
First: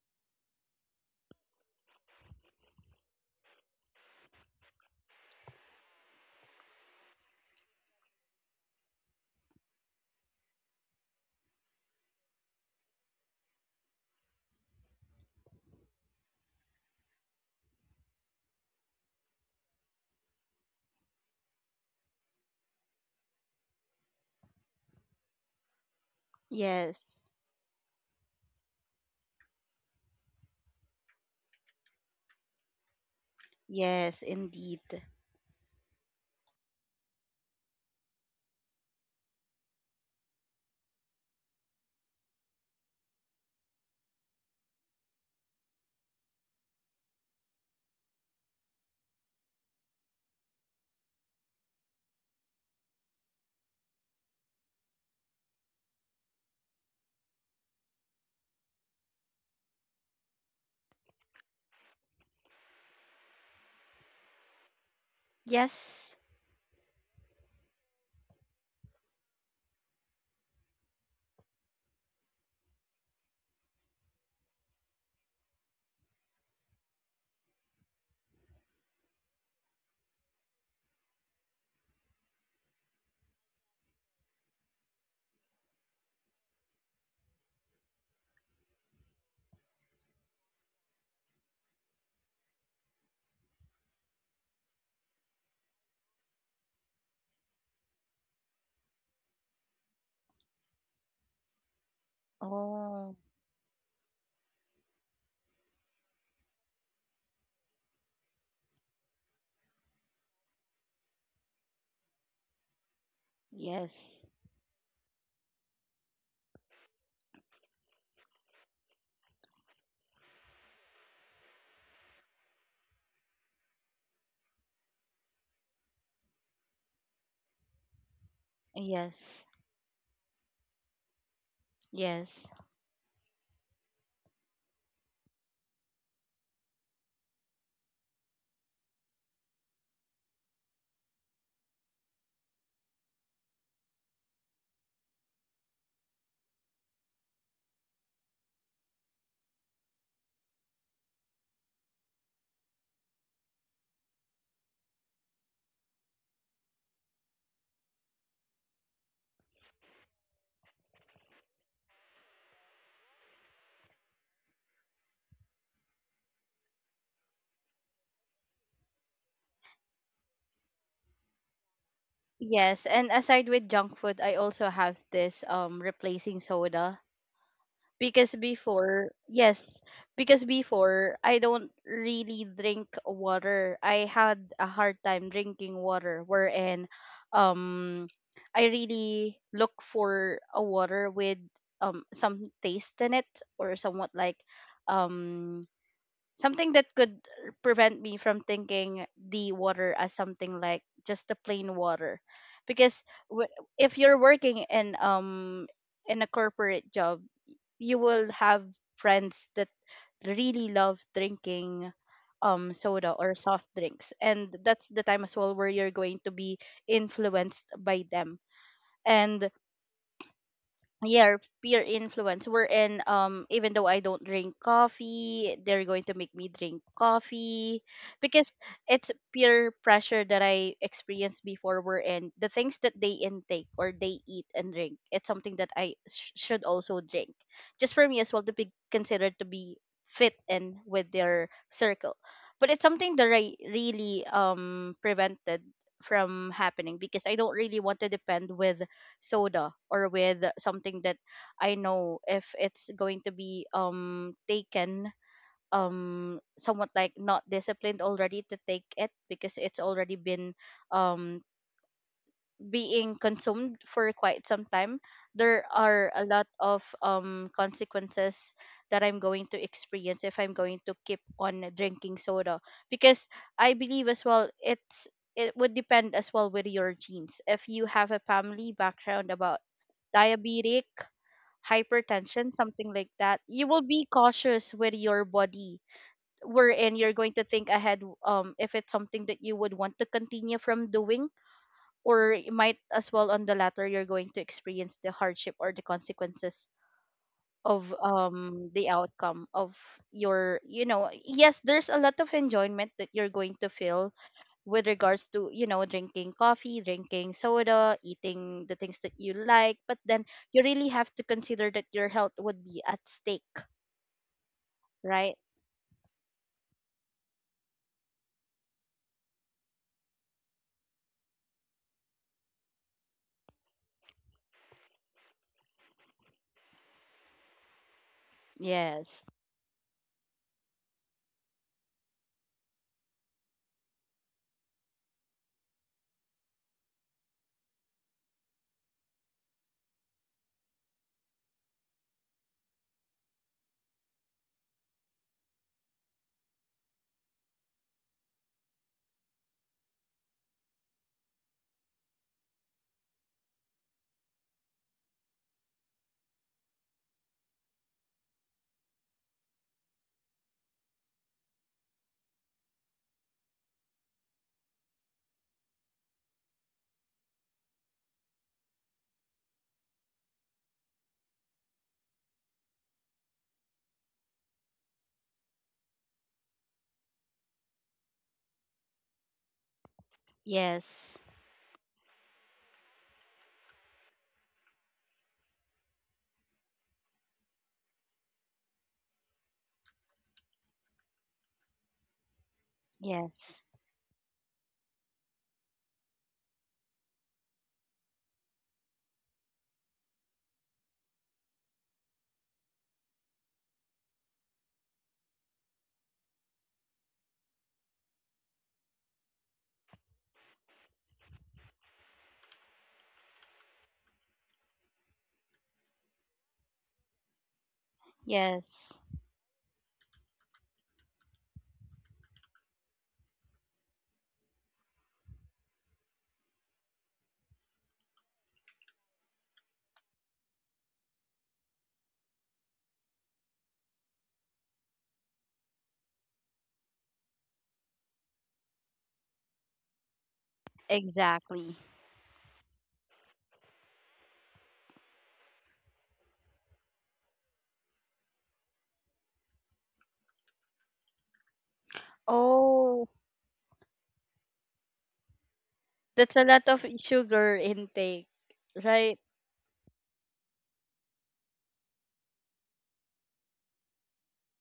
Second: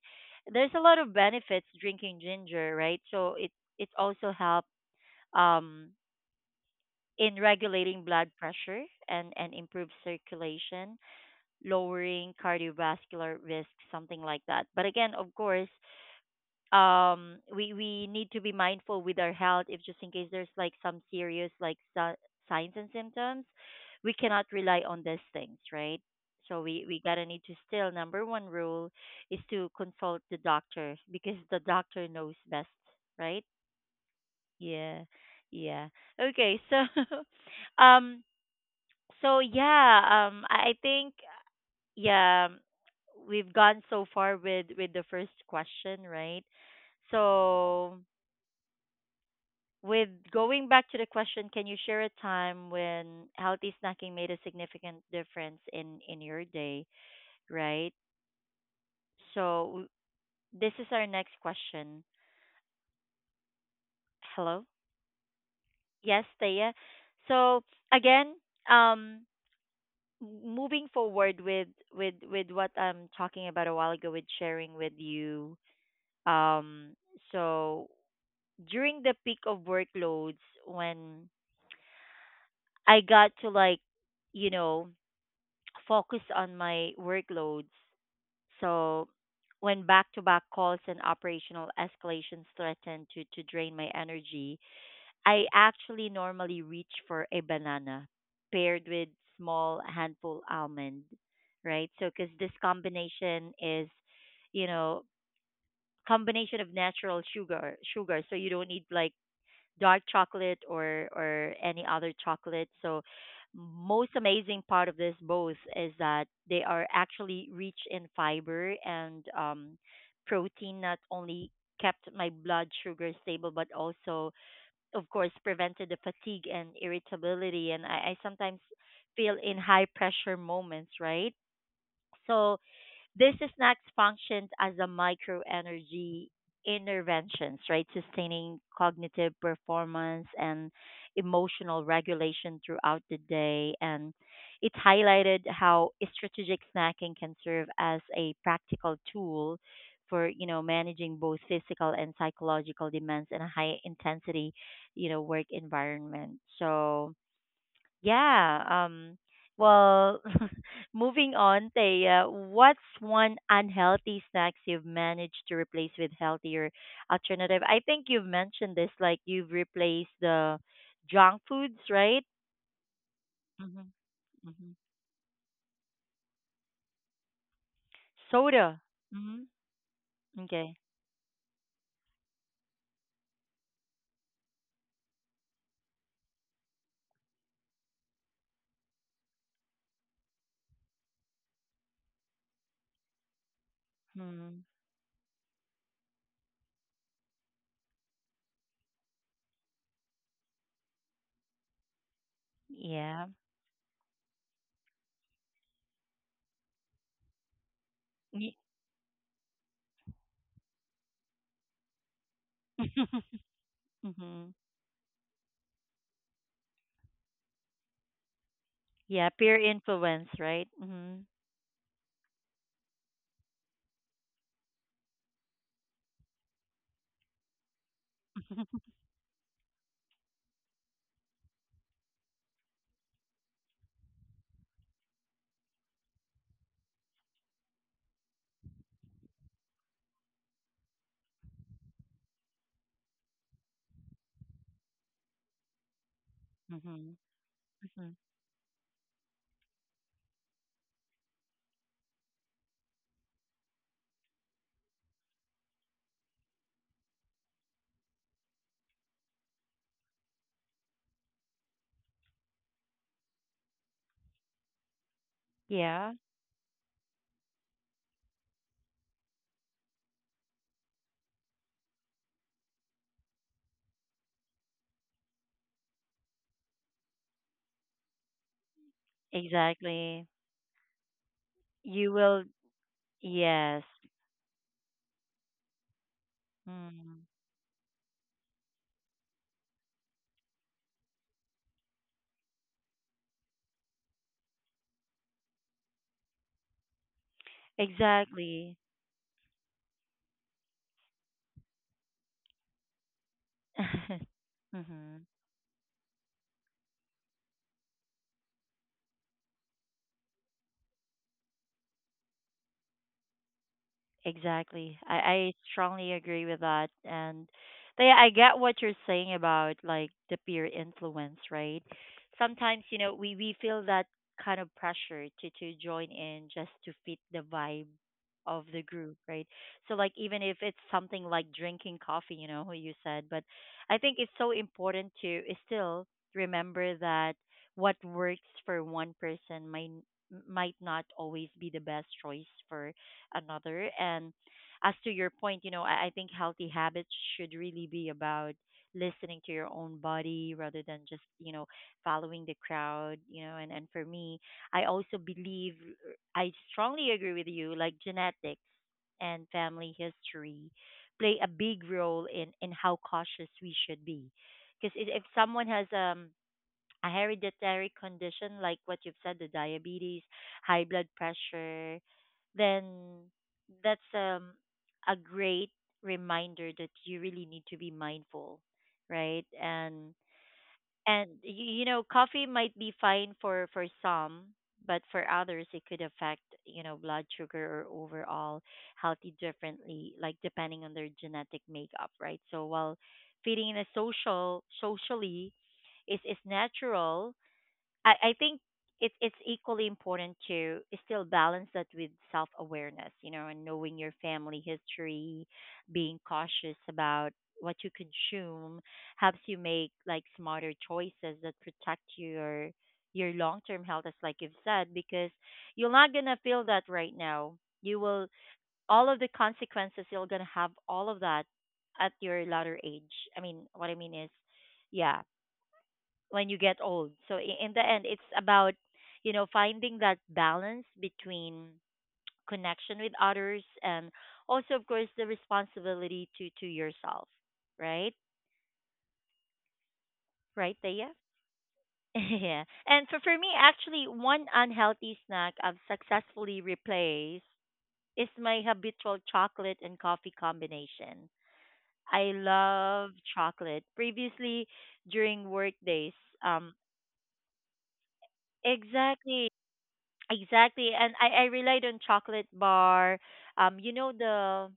A: There's a lot of benefits drinking ginger, right? So it also helps um, in regulating blood pressure and improve circulation, lowering cardiovascular risk, something like that. But again, of course, we need to be mindful with our health if just in case there's like some serious like signs and symptoms, we cannot rely on these things, right? So we
B: Yes.
A: gotta need to still number one rule is to consult the doctor because the doctor knows best, right?
B: Yes,
A: Yeah.
B: indeed.
A: Yeah. Okay. So, *laughs* so yeah, I think, yeah, we've gone so far with the first question, right? So, with going back to the question, can you share a time when healthy snacking made a significant difference in your day, right? So, this is our next question. Hello?
B: Yes.
A: Yes, Taya. So, again, um, moving forward with with what I'm talking about a while ago with sharing with you um, so during the peak of workloads when I got to like you know focus on my workloads, so when back to back calls and operational escalations threatened to drain my energy, I actually normally reach for a banana paired with small handful almond, right? So because this
B: Oh,
A: combination is, you know, combination of natural sugar. So you don't need like dark chocolate or any other chocolate. So most
B: yes,
A: amazing part of this both is that they are actually rich in fiber and protein. Not only kept my blood sugar stable, but also of course, prevented the fatigue and irritability. And I sometimes feel
B: yes,
A: in high pressure moments, right?
B: yes.
A: So this snack functions as a microenergy interventions, right? Sustaining cognitive performance and emotional regulation throughout the day. And it highlighted how strategic snacking can serve as a practical tool for, you know, managing both physical and psychological demands in a high intensity, you know, work environment. So yeah. Well, *laughs* moving on, Taya, what's one unhealthy snacks you've managed to replace with healthier alternative? I think you've mentioned this, like you've replaced the junk foods, right?
B: Yes, and aside with
A: Mm-hmm.
B: junk food, I
A: Mm-hmm.
B: also have this replacing soda because
A: Soda.
B: before,
A: Mm-hmm.
B: yes, because
A: Okay.
B: before I don't really drink water. I had a hard time drinking water wherein um I really look for a water with some taste in it, or somewhat like
A: Mm-hmm.
B: um something that could prevent me from thinking the water as something like just the plain water. Because
A: Yeah.
B: w- if you're working in a corporate job, you will have friends that really love drinking soda
A: Mm-hmm.
B: or soft drinks, and
A: *laughs*
B: that's the time as well where you're going to be influenced by them.
A: Yeah, peer
B: And
A: influence, right? Mm-hmm.
B: yeah, peer influence, wherein even though I don't drink coffee, they're going to make me drink coffee because
A: *laughs*
B: it's peer pressure that I experienced before, wherein the things that they intake or they eat and drink, it's something that should also drink, just for me as well to be considered to be fit in with their circle. But it's something that I really prevented from happening
A: Mm-hmm.
B: because I don't really want to depend with soda, or with something that I know if it's going to be taken, somewhat like not disciplined already to take it, because it's already been um being consumed for quite some time, there
A: Yeah,
B: are a lot of consequences that I'm going to experience if I'm going to keep on drinking soda. Because I believe as well it would depend as well with your genes. If you have a family background about
A: exactly.
B: diabetic,
A: You will,
B: hypertension, something like that, you
A: yes.
B: will be cautious with your body, wherein you're
A: Mm.
B: going to think ahead if it's something that you would want to continue from doing, or it might as well on the latter you're going to experience the hardship or the consequences of
A: Exactly.
B: the outcome of your, you know, yes, there's a lot of enjoyment that you're going to feel
A: *laughs*
B: with
A: Mm-hmm.
B: regards to, drinking coffee, drinking soda, eating the things that you like, but then you really have to consider that your health would be at stake.
A: Exactly. I,
B: Right.
A: I strongly agree with that. And they, I get what you're saying about like the peer influence, right? Sometimes, you know, we feel that kind of pressure to join in just to fit the vibe of the group,
B: Yes.
A: right? So like even if it's something like drinking coffee, you know, you said, but I think it's so important to is still remember that what works for one person might not always be the best choice for another. And as to your point, you know, I think healthy habits should really be about listening to your own body rather than just, you know, following the crowd, you know. And for me, I also believe, I strongly agree with you, like genetics and family history play a big role in how cautious we should be. Because if someone has a hereditary condition like what you've said, the diabetes, high blood pressure, then that's a great reminder that you really need to be mindful, right?
B: Yes,
A: And you know, coffee might be fine for some, but for others it could affect you know blood sugar or overall healthy differently, like depending on their genetic makeup, right? So while feeding
B: yes,
A: in a socially is natural, I think it's equally important to still balance that with self awareness, you know, and knowing your family history, being cautious about what you consume helps you make like smarter choices that protect your long term health as like you've said, because you're not gonna feel that right now. You will
B: yes.
A: all of the consequences you're gonna have all of that at your latter age. I mean what I mean is yeah, when you get old. So in the end, it's about you know finding that balance between *tsk* connection with others and also, of course, the responsibility to yourself. Right, right, Thea.
B: Exactly.
A: *laughs* Yeah. And for me, actually, one unhealthy snack I've successfully replaced is my habitual chocolate and coffee combination. I love chocolate. Previously, during work days,
B: That's a
A: um,
B: lot of sugar intake, right?
A: exactly. Exactly. And I relied on chocolate bar. You know the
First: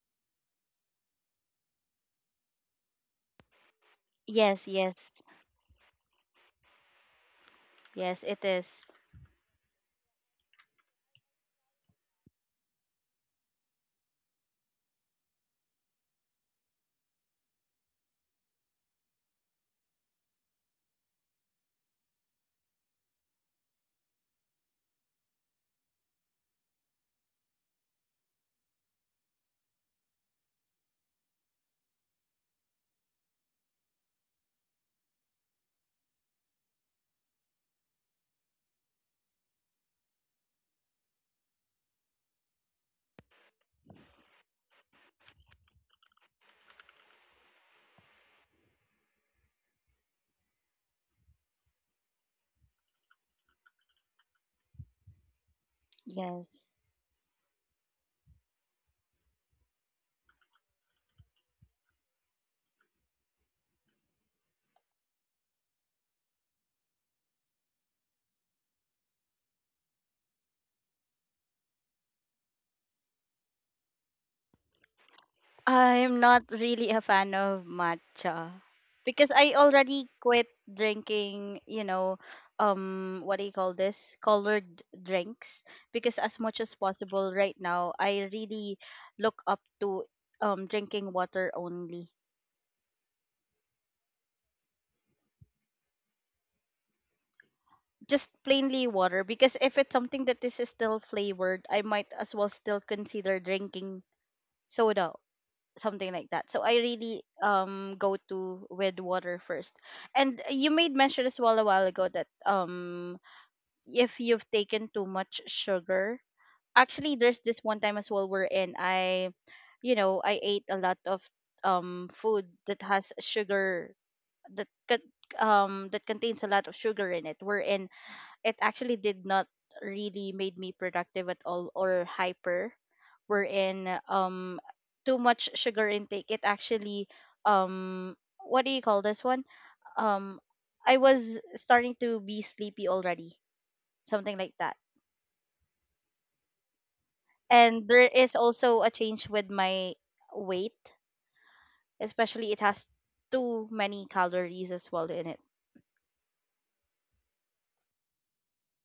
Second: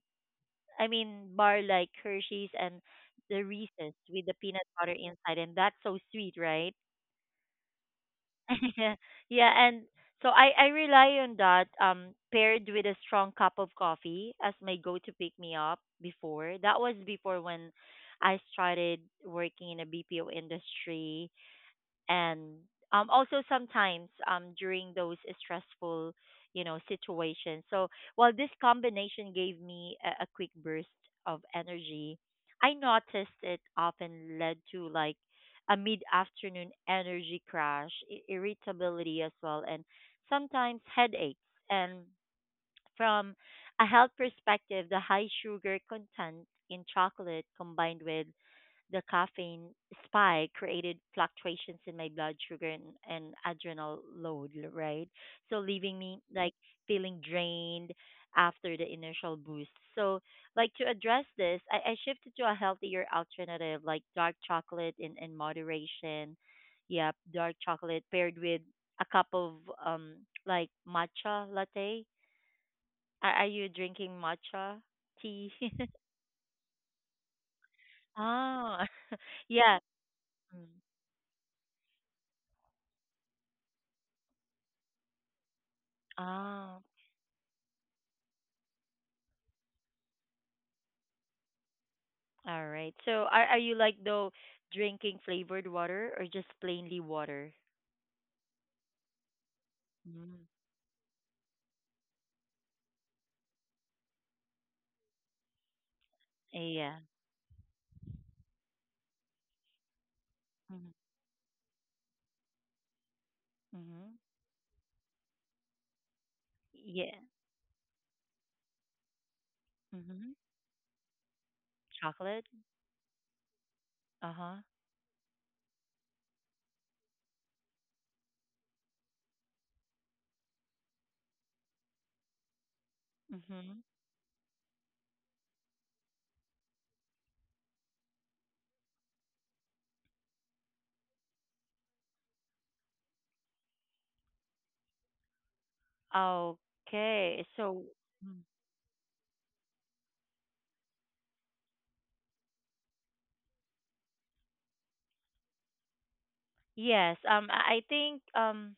A: I mean bar like Hershey's and the Reese's with the peanut
B: Yes,
A: butter
B: yes.
A: inside, and that's so sweet, right?
B: Yes, it is.
A: *laughs* Yeah, and so I rely on that paired with a strong cup of coffee as my go to pick me up before. That was before when I started working in a BPO industry and also sometimes, during those stressful, situations. So while this combination gave me a quick burst of energy, I noticed it often led to like a mid-afternoon energy crash, irritability as well, and sometimes headaches. And from a health perspective, the high sugar content in chocolate combined with the caffeine spike created fluctuations in my blood sugar and adrenal load, right? So leaving me like
B: Yes.
A: feeling drained after the initial boost. So like to address this, I shifted to a healthier alternative like dark chocolate in moderation. Yep, dark chocolate paired with a cup of um like matcha latte. Are you drinking matcha tea? *laughs*
B: I'm not really a fan of matcha
A: Oh, *laughs*
B: because I
A: yeah.
B: already quit
A: Mm.
B: drinking, what do you call this? Colored drinks, because as much as
A: Oh,
B: possible right now, I really look up to drinking water only.
A: all right. So are you like though drinking flavored water or just plainly water?
B: Just plainly water, because if it's something that
A: Mm.
B: is still flavored, I might as well still consider drinking soda, something like that. So I
A: Yeah.
B: really go to with water first. And you made
A: Mhm.
B: mention as well a while ago that if
A: Mhm.
B: you've taken too much sugar, actually
A: Yeah.
B: there's this one time as well wherein I you know I
A: Mhm.
B: ate a lot of food
A: Chocolate.
B: that has sugar,
A: Uh huh.
B: that con- that contains a lot of sugar in it, wherein it actually did not really made me productive at all or hyper, wherein
A: Mhm.
B: too much sugar intake, it actually, um what do you call this one, um I was starting to be sleepy already, something like that.
A: Okay.
B: And
A: So.
B: there is also a change with my weight, especially it has too many calories as well in it.
A: Yes. I think,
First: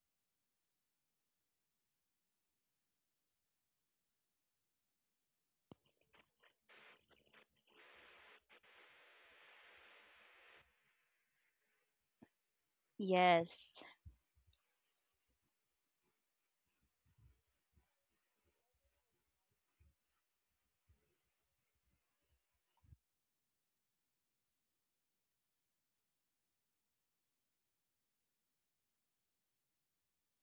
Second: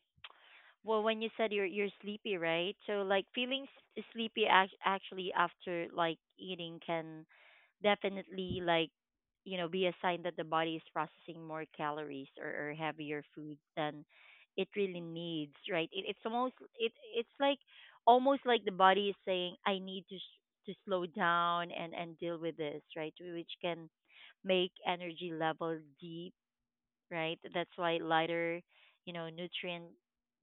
A: well, when you said you're sleepy, right? So like feeling sleepy actually after like eating can definitely like, you know, be a sign that the body is processing more calories, or heavier foods
B: Yes.
A: than it really needs, right? It, it's almost it's like almost like the body is saying, I need to to slow down and deal with this, right? Which can make energy level deep, right? That's why lighter, you know, nutrient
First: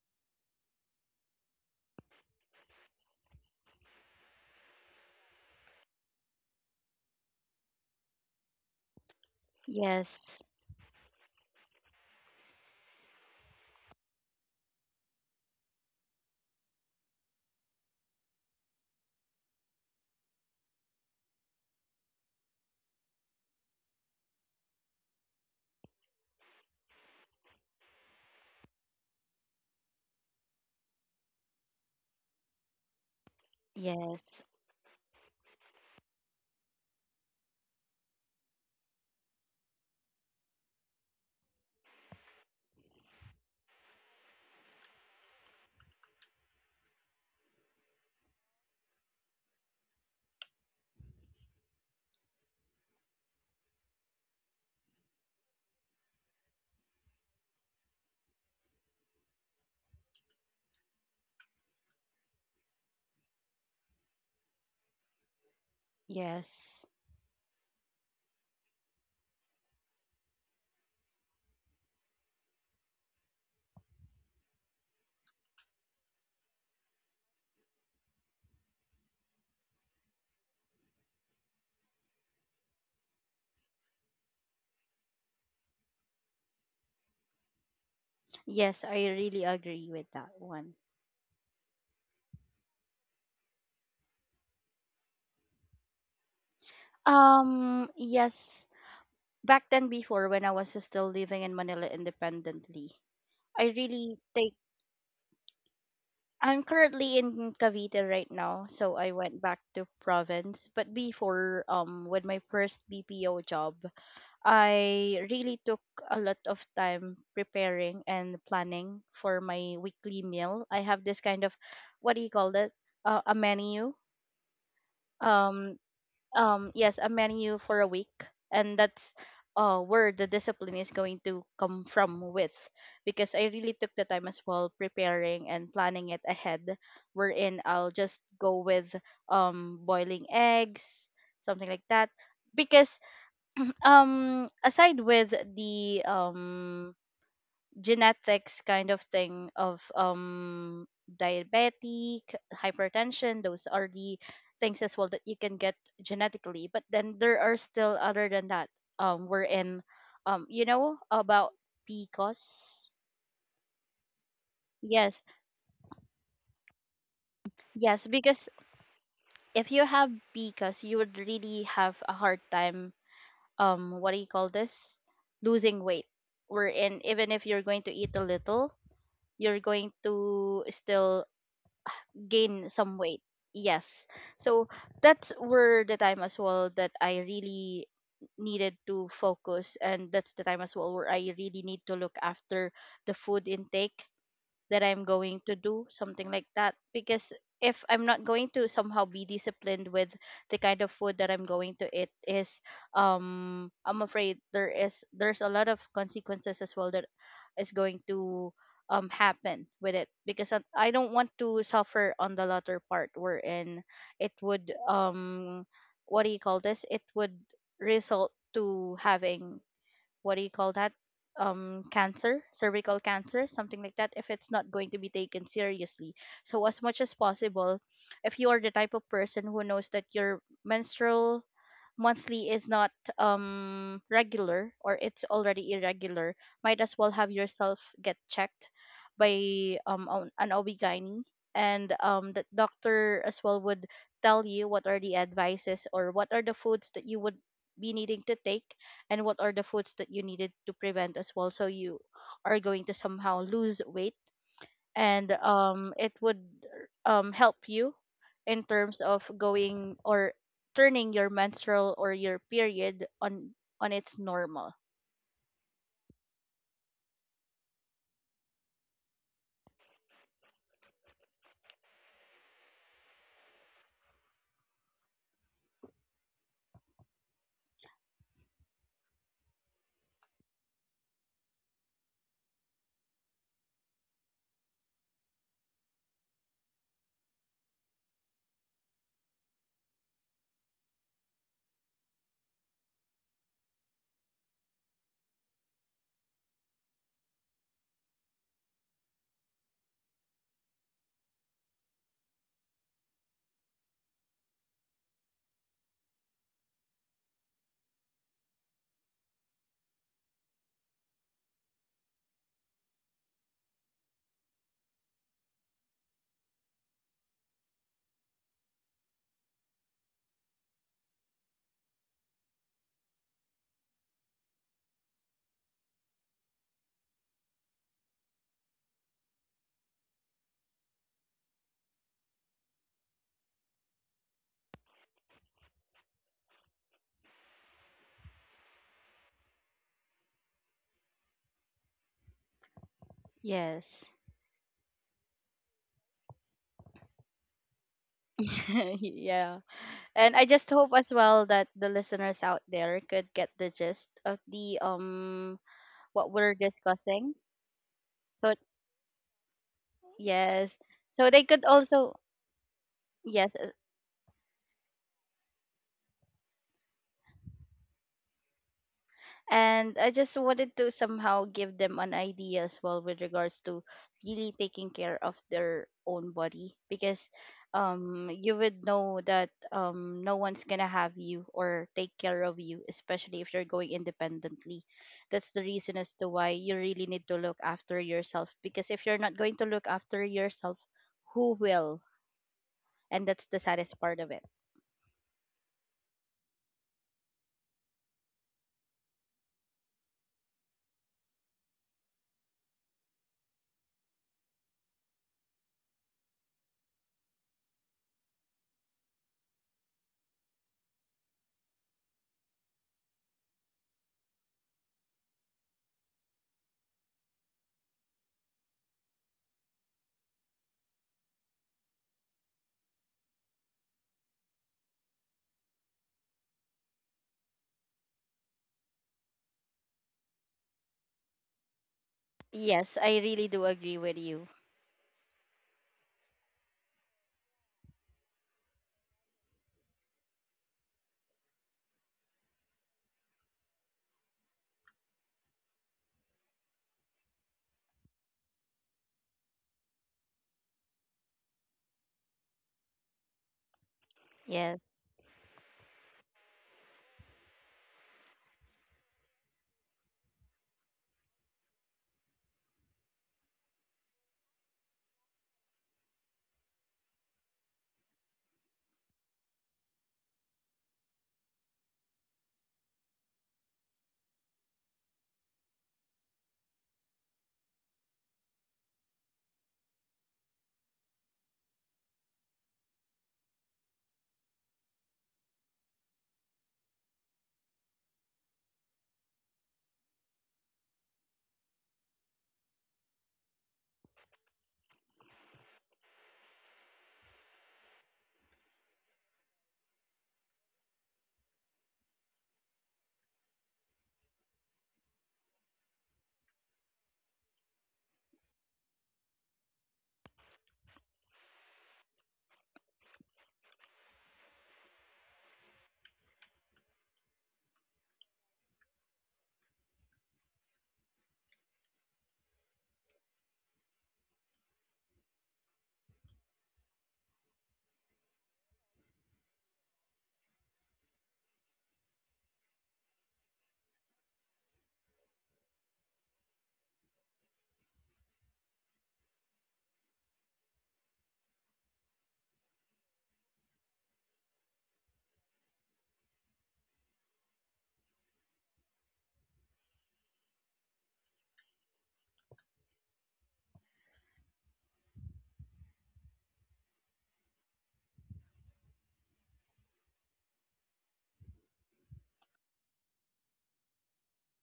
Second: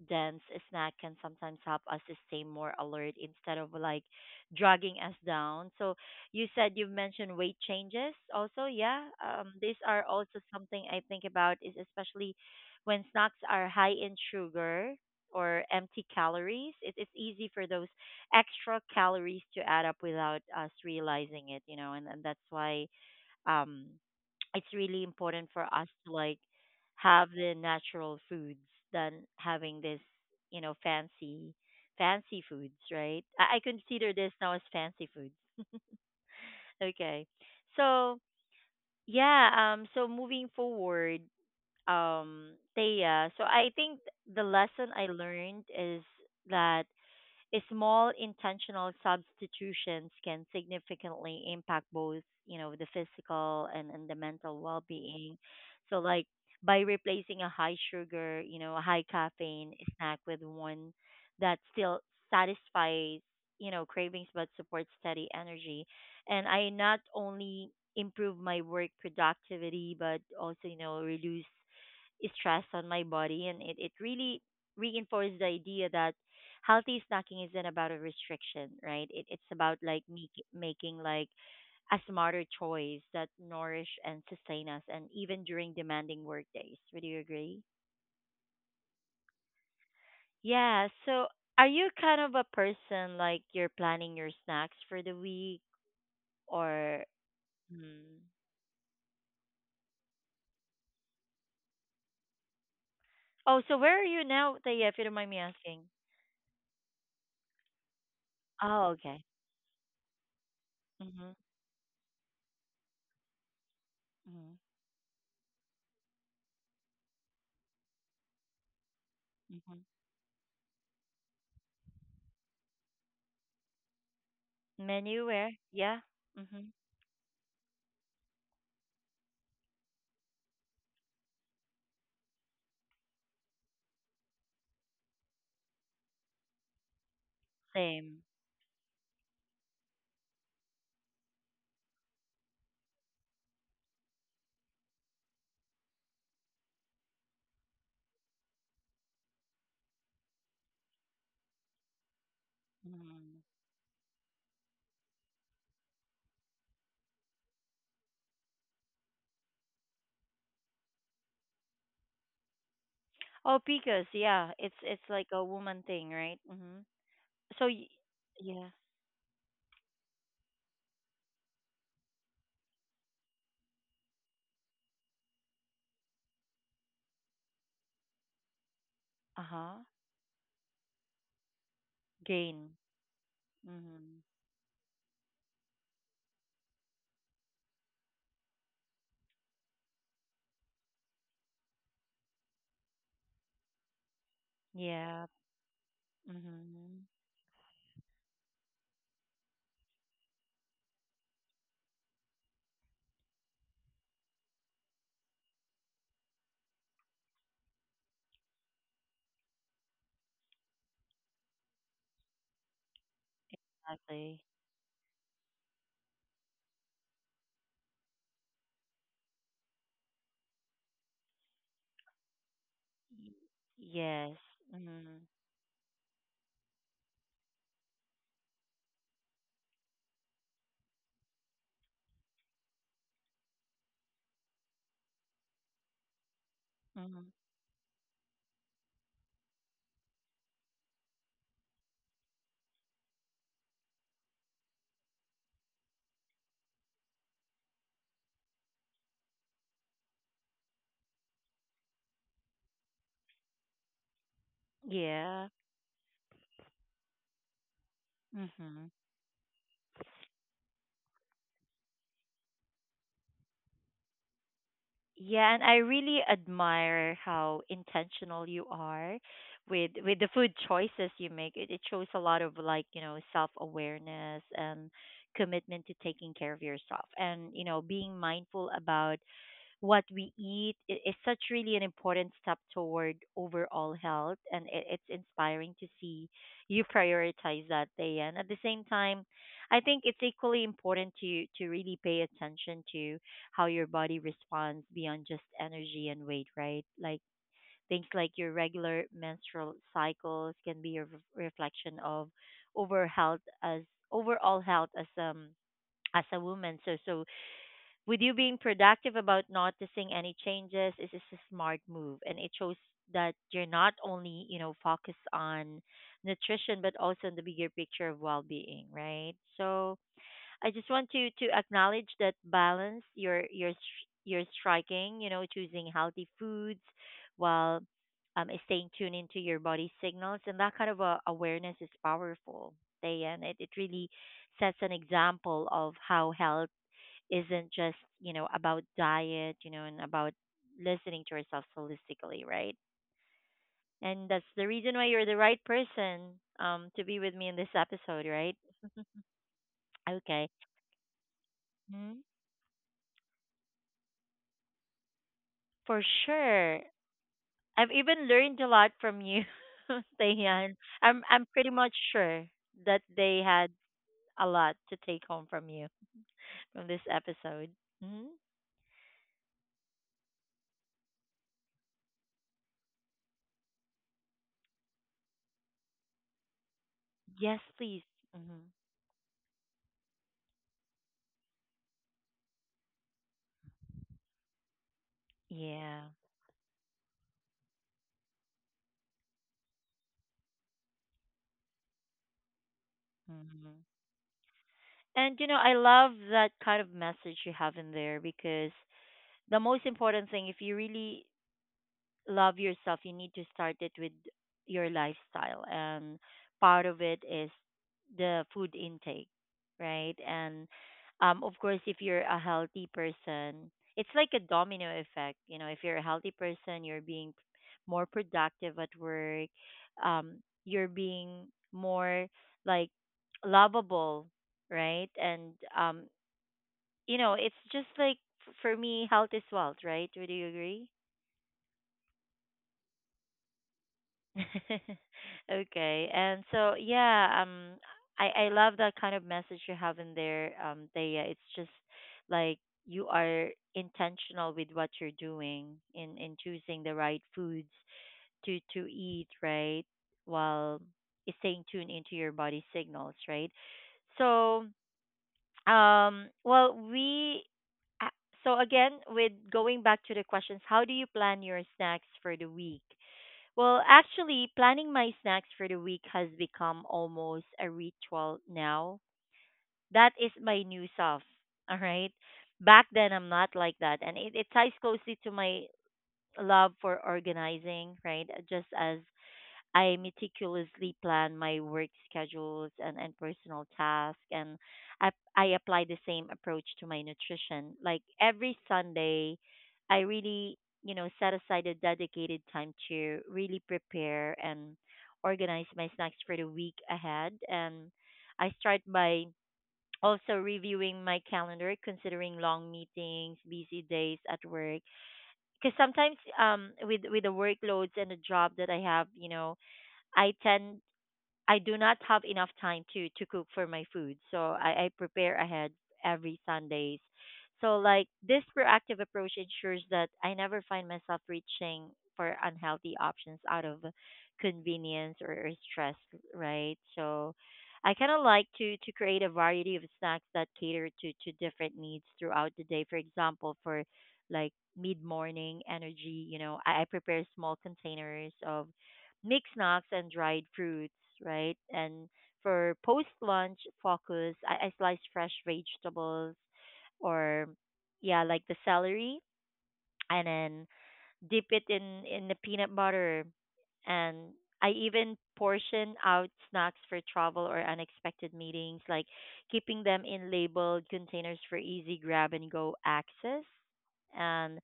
A: dense snack can sometimes help us to stay more alert instead of like dragging us down. So you said you've mentioned weight changes also, yeah. These are also
B: Yes,
A: something I think about, is especially when snacks are high in sugar or empty calories. It, it's easy for those extra calories to add up without us realizing it, you know. And, that's why um it's really important for us to like have the natural foods than having this, you know, fancy foods, right? I consider this
B: yes,
A: now as fancy foods. Okay. So yeah, so moving forward, Thea, so I think the lesson I learned is that small intentional substitutions can significantly impact both, you know, the physical and, the mental well-being. So like by replacing a high sugar, you know, a high caffeine snack with one that still satisfies, you know, cravings but supports steady energy, and I
B: yes.
A: not only improve my work productivity but also, you know, reduce stress on my body. And it really reinforced the idea that healthy snacking isn't about a restriction, right? It, it's about like me making like a smarter choice that nourish and sustain us and even during demanding work days. Would you agree?
B: Yes, I really agree with that one.
A: Yeah, so are you kind of a person like you're planning your snacks for the week or? Mm.
B: Yes. Back then, before when I was still living in Manila independently,
A: Oh,
B: I
A: so where are
B: really
A: you
B: take.
A: now, Taya, if you don't mind me asking?
B: I'm currently in Cavite right now,
A: Oh,
B: so I
A: okay.
B: went back to province. But
A: Mm-hmm.
B: before, with my first BPO job, I really took a lot of time preparing and planning for my
A: Mm-hmm.
B: weekly meal. I have this kind of, what do you call it? A menu.
A: Menu where?
B: Um,
A: Yeah. Mhm.
B: yes, a menu for a week, and that's where the discipline is going to come from with, because I really took the time as well preparing and planning it ahead, wherein I'll just
A: Same.
B: go with boiling eggs, something like that. Because aside with the genetics kind of thing of diabetic, hypertension,
A: Mhm.
B: those are the things as well that you can get genetically, but then there are still other than that, we're in, you know about PCOS.
A: Oh, because yeah, it's
B: Yes.
A: like a woman thing, right? Mhm. So
B: Yes, because
A: yeah.
B: if you have PCOS you would really have a hard time, what do you call this, losing weight, we're in even if you're going to eat a little, you're
A: Uh-huh.
B: going to still
A: Gain.
B: gain some weight. Yes.
A: Mhm.
B: So that's were the time as well that I really needed to focus, and that's the time as well where I really need to look after the food intake that I'm
A: Yeah.
B: going to do, something like that.
A: Mhm.
B: Because if I'm not going to somehow be disciplined with the kind of food that I'm going to eat is, I'm afraid there's a lot of consequences as well that is going to happen with it, because I don't want to suffer on the latter part, wherein it
A: Exactly.
B: would, what do you call this? It would result to having, what do you call that, cancer, cervical cancer, something like that, if
A: Yes.
B: it's not going to be
A: Mhm.
B: taken seriously. So as much as possible, if you are the type of person who knows that your menstrual monthly is not regular, or it's already irregular, might as well have
A: Mhm.
B: yourself get checked by an ob, and the doctor as well would tell you what are the advices or what are the foods that you would be needing to take, and what are the foods that you needed to prevent as well, so you are going to somehow lose weight, and
A: Yeah.
B: it would help you in
A: Mhm.
B: terms of going or turning your menstrual or your period on its normal.
A: Yeah, and I really admire how intentional you are with the food choices you make. It shows a lot of like, you know, self-awareness and commitment to taking care of yourself. And, you know, being mindful about what we eat is such really an important step toward overall health. And it, it's inspiring to see you prioritize that day. And at the same time, I think it's equally important to really pay attention to how your body responds beyond just energy and weight, right? Like things like your regular menstrual cycles can be a reflection of over health as overall health as, as a woman. So with you being productive about noticing any changes is just a smart move, and it shows that you're not only, you know, focused on nutrition but also on the bigger picture of well-being, right? So I just want to acknowledge that balance you're you're striking, you know, choosing healthy foods while, staying tuned into your body signals. And that kind of a awareness is powerful. Day and it really sets an example of how health isn't just, you know, about diet, you know, and about listening to yourself holistically, right?
B: Yes.
A: And that's the reason why you're the right person, to be with me in this episode, right?
B: *laughs* yeah, and I
A: Okay.
B: just hope as well that the
A: Mhm.
B: listeners out there could get the gist of the,
A: For
B: what we're
A: sure.
B: discussing,
A: I've even
B: so.
A: learned a lot from you, *laughs* Tayan.
B: Yes.
A: I'm
B: So they could
A: pretty much
B: also.
A: sure that they
B: Yes.
A: had a lot to take home from you, from this episode. Mhm.
B: And I just wanted to somehow give them an idea as well with regards to really taking care of their own body, because
A: Yes, please.
B: you
A: Hmm.
B: would know that no one's gonna have you or take care of you, especially if you're going independently. That's the
A: Yeah.
B: reason as to why you really need to look after yourself, because if you're not going to look after yourself, who will? And that's the
A: Mm-hmm.
B: saddest part of it.
A: And you know, I love that kind of message you have in there, because the most important thing, if you really love yourself, you need to start it with your lifestyle. And part of it is the food intake, right? And, of course, if you're a healthy person, it's like a domino effect. You know, if you're a healthy person, you're being more productive at work, um, you're being more like lovable, right? And, um, you know, it's just like, for me, health is wealth, right? Would you agree?
B: Yes, I really do agree with you.
A: *laughs* Okay. And so yeah, um, I love that kind of message you have in there, um, Thea. It's just like you are intentional with what you're doing in choosing the right foods to eat, right? While staying tuned into your body signals, right? So,
B: Yes.
A: um, well, a- so again, with going back to the questions, how do you plan your snacks for the week? Well, actually, planning my snacks for the week has become almost a ritual now. That is my new self. All right. Back then, I'm not like that. And it ties closely to my love for organizing, right? Just as I meticulously plan my work schedules and, personal tasks, and I, I apply the same approach to my nutrition. Like every Sunday, I really, you know, set aside a dedicated time to really prepare and organize my snacks for the week ahead. And I start by also reviewing my calendar, considering long meetings, busy days at work, because sometimes, um, with the workloads and the job that I have, you know, I tend I do not have enough time to cook for my food, so I prepare ahead every Sundays. So like this proactive approach ensures that I never find myself reaching for unhealthy options out of convenience, or stress, right? So I kind of like to create a variety of snacks that cater to different needs throughout the day. For example, for like mid morning energy, you know, I prepare small containers of mixed snacks and dried fruits, right? And for post lunch focus, I slice fresh vegetables or, yeah, like the celery, and then dip it in the peanut butter. And I even portion out snacks for travel or unexpected meetings, like keeping them in labeled containers for easy grab and go access. And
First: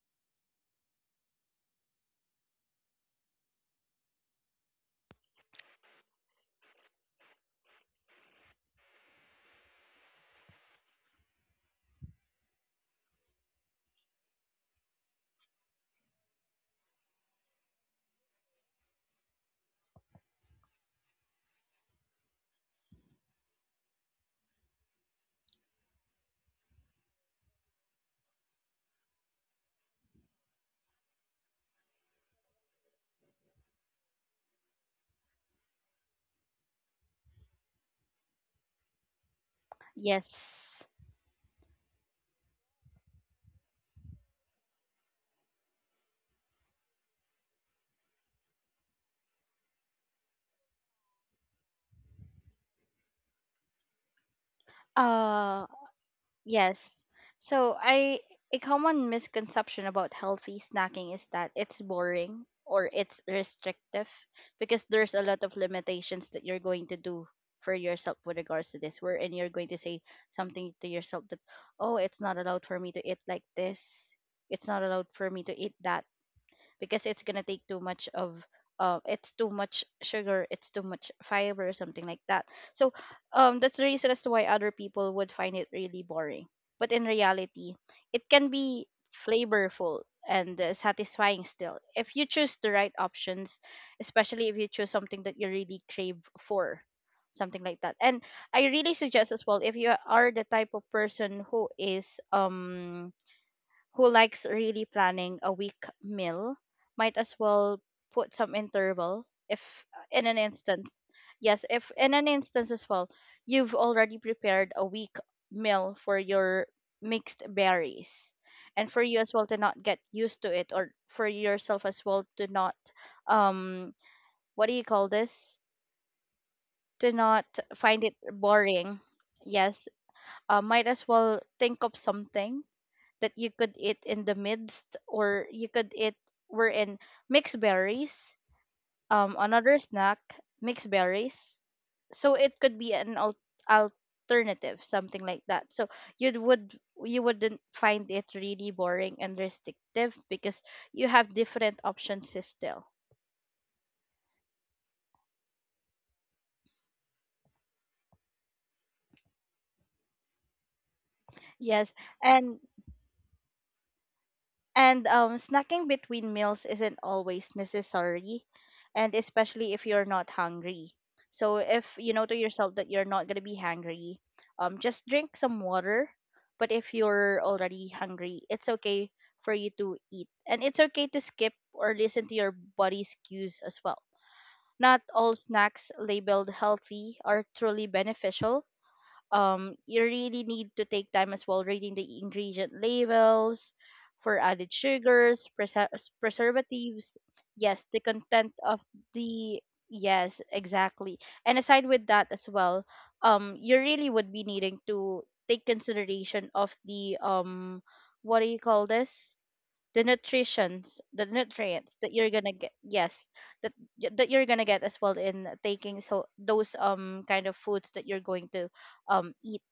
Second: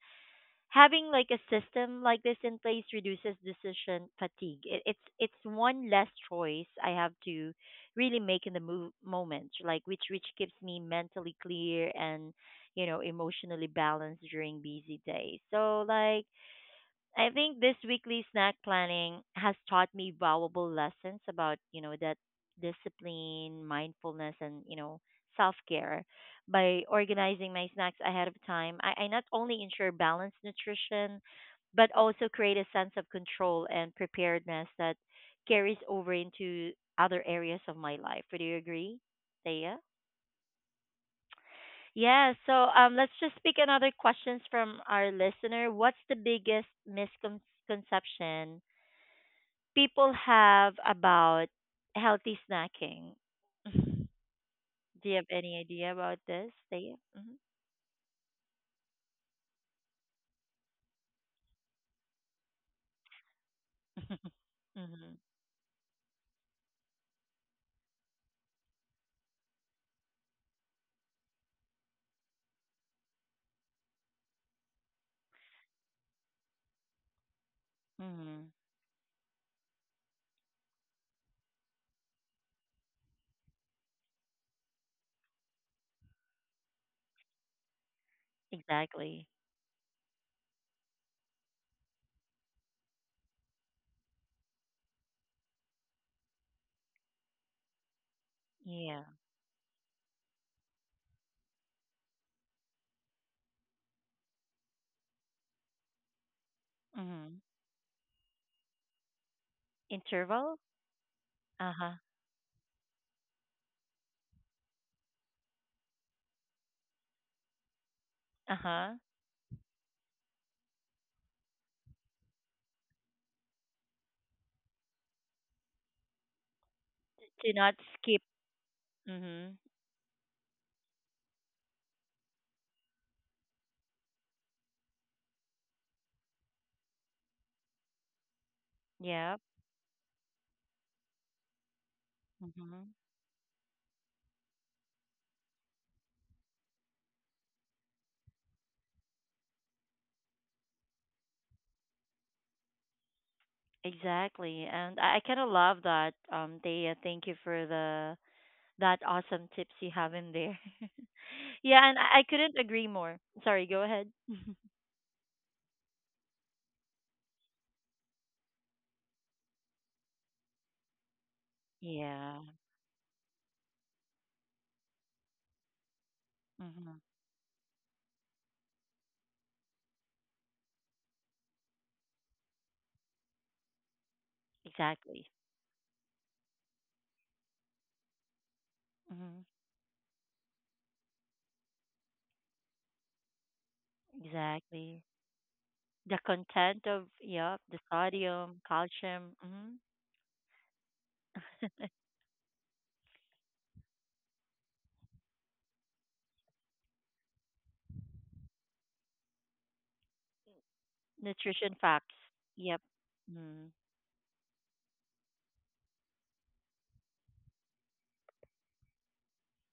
A: having like a system like this in place reduces decision fatigue. It, it's one less choice I have to really make in the moment, like, which keeps me mentally clear and, you know, emotionally balanced during busy days. So like I think this weekly snack planning has taught me valuable lessons about, you know, that discipline, mindfulness, and, you know, self care. By organizing my snacks ahead of time, I not only ensure balanced nutrition, but also create a sense of control and preparedness that carries over into other areas of my life. Would you agree, Thea?
B: Yes.
A: Yeah, so let's just pick another questions from our listener. What's the biggest misconception people have about healthy snacking? *laughs* Do you have any
B: Uh,
A: idea about this, Thea?
B: yes.
A: Mm-hmm.
B: So I a common misconception about healthy snacking is that it's boring or it's restrictive,
A: *laughs*
B: because
A: Hmm.
B: there's a lot of limitations that you're going to do for yourself with regards to this, wherein you're going to say something to yourself that, oh, it's not allowed for me to eat like this, it's not allowed for me to eat that, because it's gonna take too much of,
A: Hmm.
B: it's too much sugar, it's too much fiber, something like that. So that's the reason as to why other people would find it really boring. But in reality, it can be
A: Exactly.
B: flavorful and, satisfying still if you choose the right options, especially if you choose something that you really crave for, something like that. And I really
A: Yeah.
B: suggest as well, if you are the type of person who is who likes really planning a week meal, might
A: Hmm.
B: as well put some interval if, in an
A: Interval?
B: instance yes, if
A: Uh-huh.
B: in an instance as well you've already prepared a week meal for your mixed berries,
A: Uh-huh.
B: and for you as well to not get used to it, or for yourself as well to not, um what do you call this, to not
A: Do not
B: find it
A: skip.
B: boring.
A: Hmm.
B: Yes. Might as well think of something that you could eat in the midst, or you could eat, were in mixed berries,
A: Yeah.
B: another snack, mixed berries, so it could
A: Hmm.
B: be an alternative, something like that. So you would you wouldn't find it really boring and restrictive because you have different options still.
A: Exactly. And I kind of love that, Thea. Thank you for the that awesome tips you have in there. *laughs* Yeah,
B: Yes.
A: and I
B: and
A: couldn't agree more. Sorry, go ahead. *laughs*
B: And snacking between meals isn't always necessary, and especially if you're not hungry. So if you know to
A: Yeah.
B: yourself that you're not gonna be hungry, just drink some water. But if
A: Hmm.
B: you're already hungry, it's okay for you to eat, and it's okay to skip or listen to your body's cues as well. Not
A: Exactly.
B: all snacks labeled healthy are truly beneficial.
A: Hmm.
B: You really need to take time as well reading the ingredient labels for added
A: Exactly.
B: sugars,
A: The content of,
B: preservatives.
A: yep, the
B: Yes, the content
A: sodium,
B: of
A: calcium,
B: the
A: hmm.
B: yes, exactly. And aside
A: *laughs*
B: with that as well, you really would be needing to take consideration of the what do you call this, the nutritions, the
A: Nutrition
B: nutrients that
A: facts.
B: you're gonna get,
A: Yep.
B: yes,
A: Mm,
B: that that you're gonna get as well in taking, so those kind of foods that you're going to eat.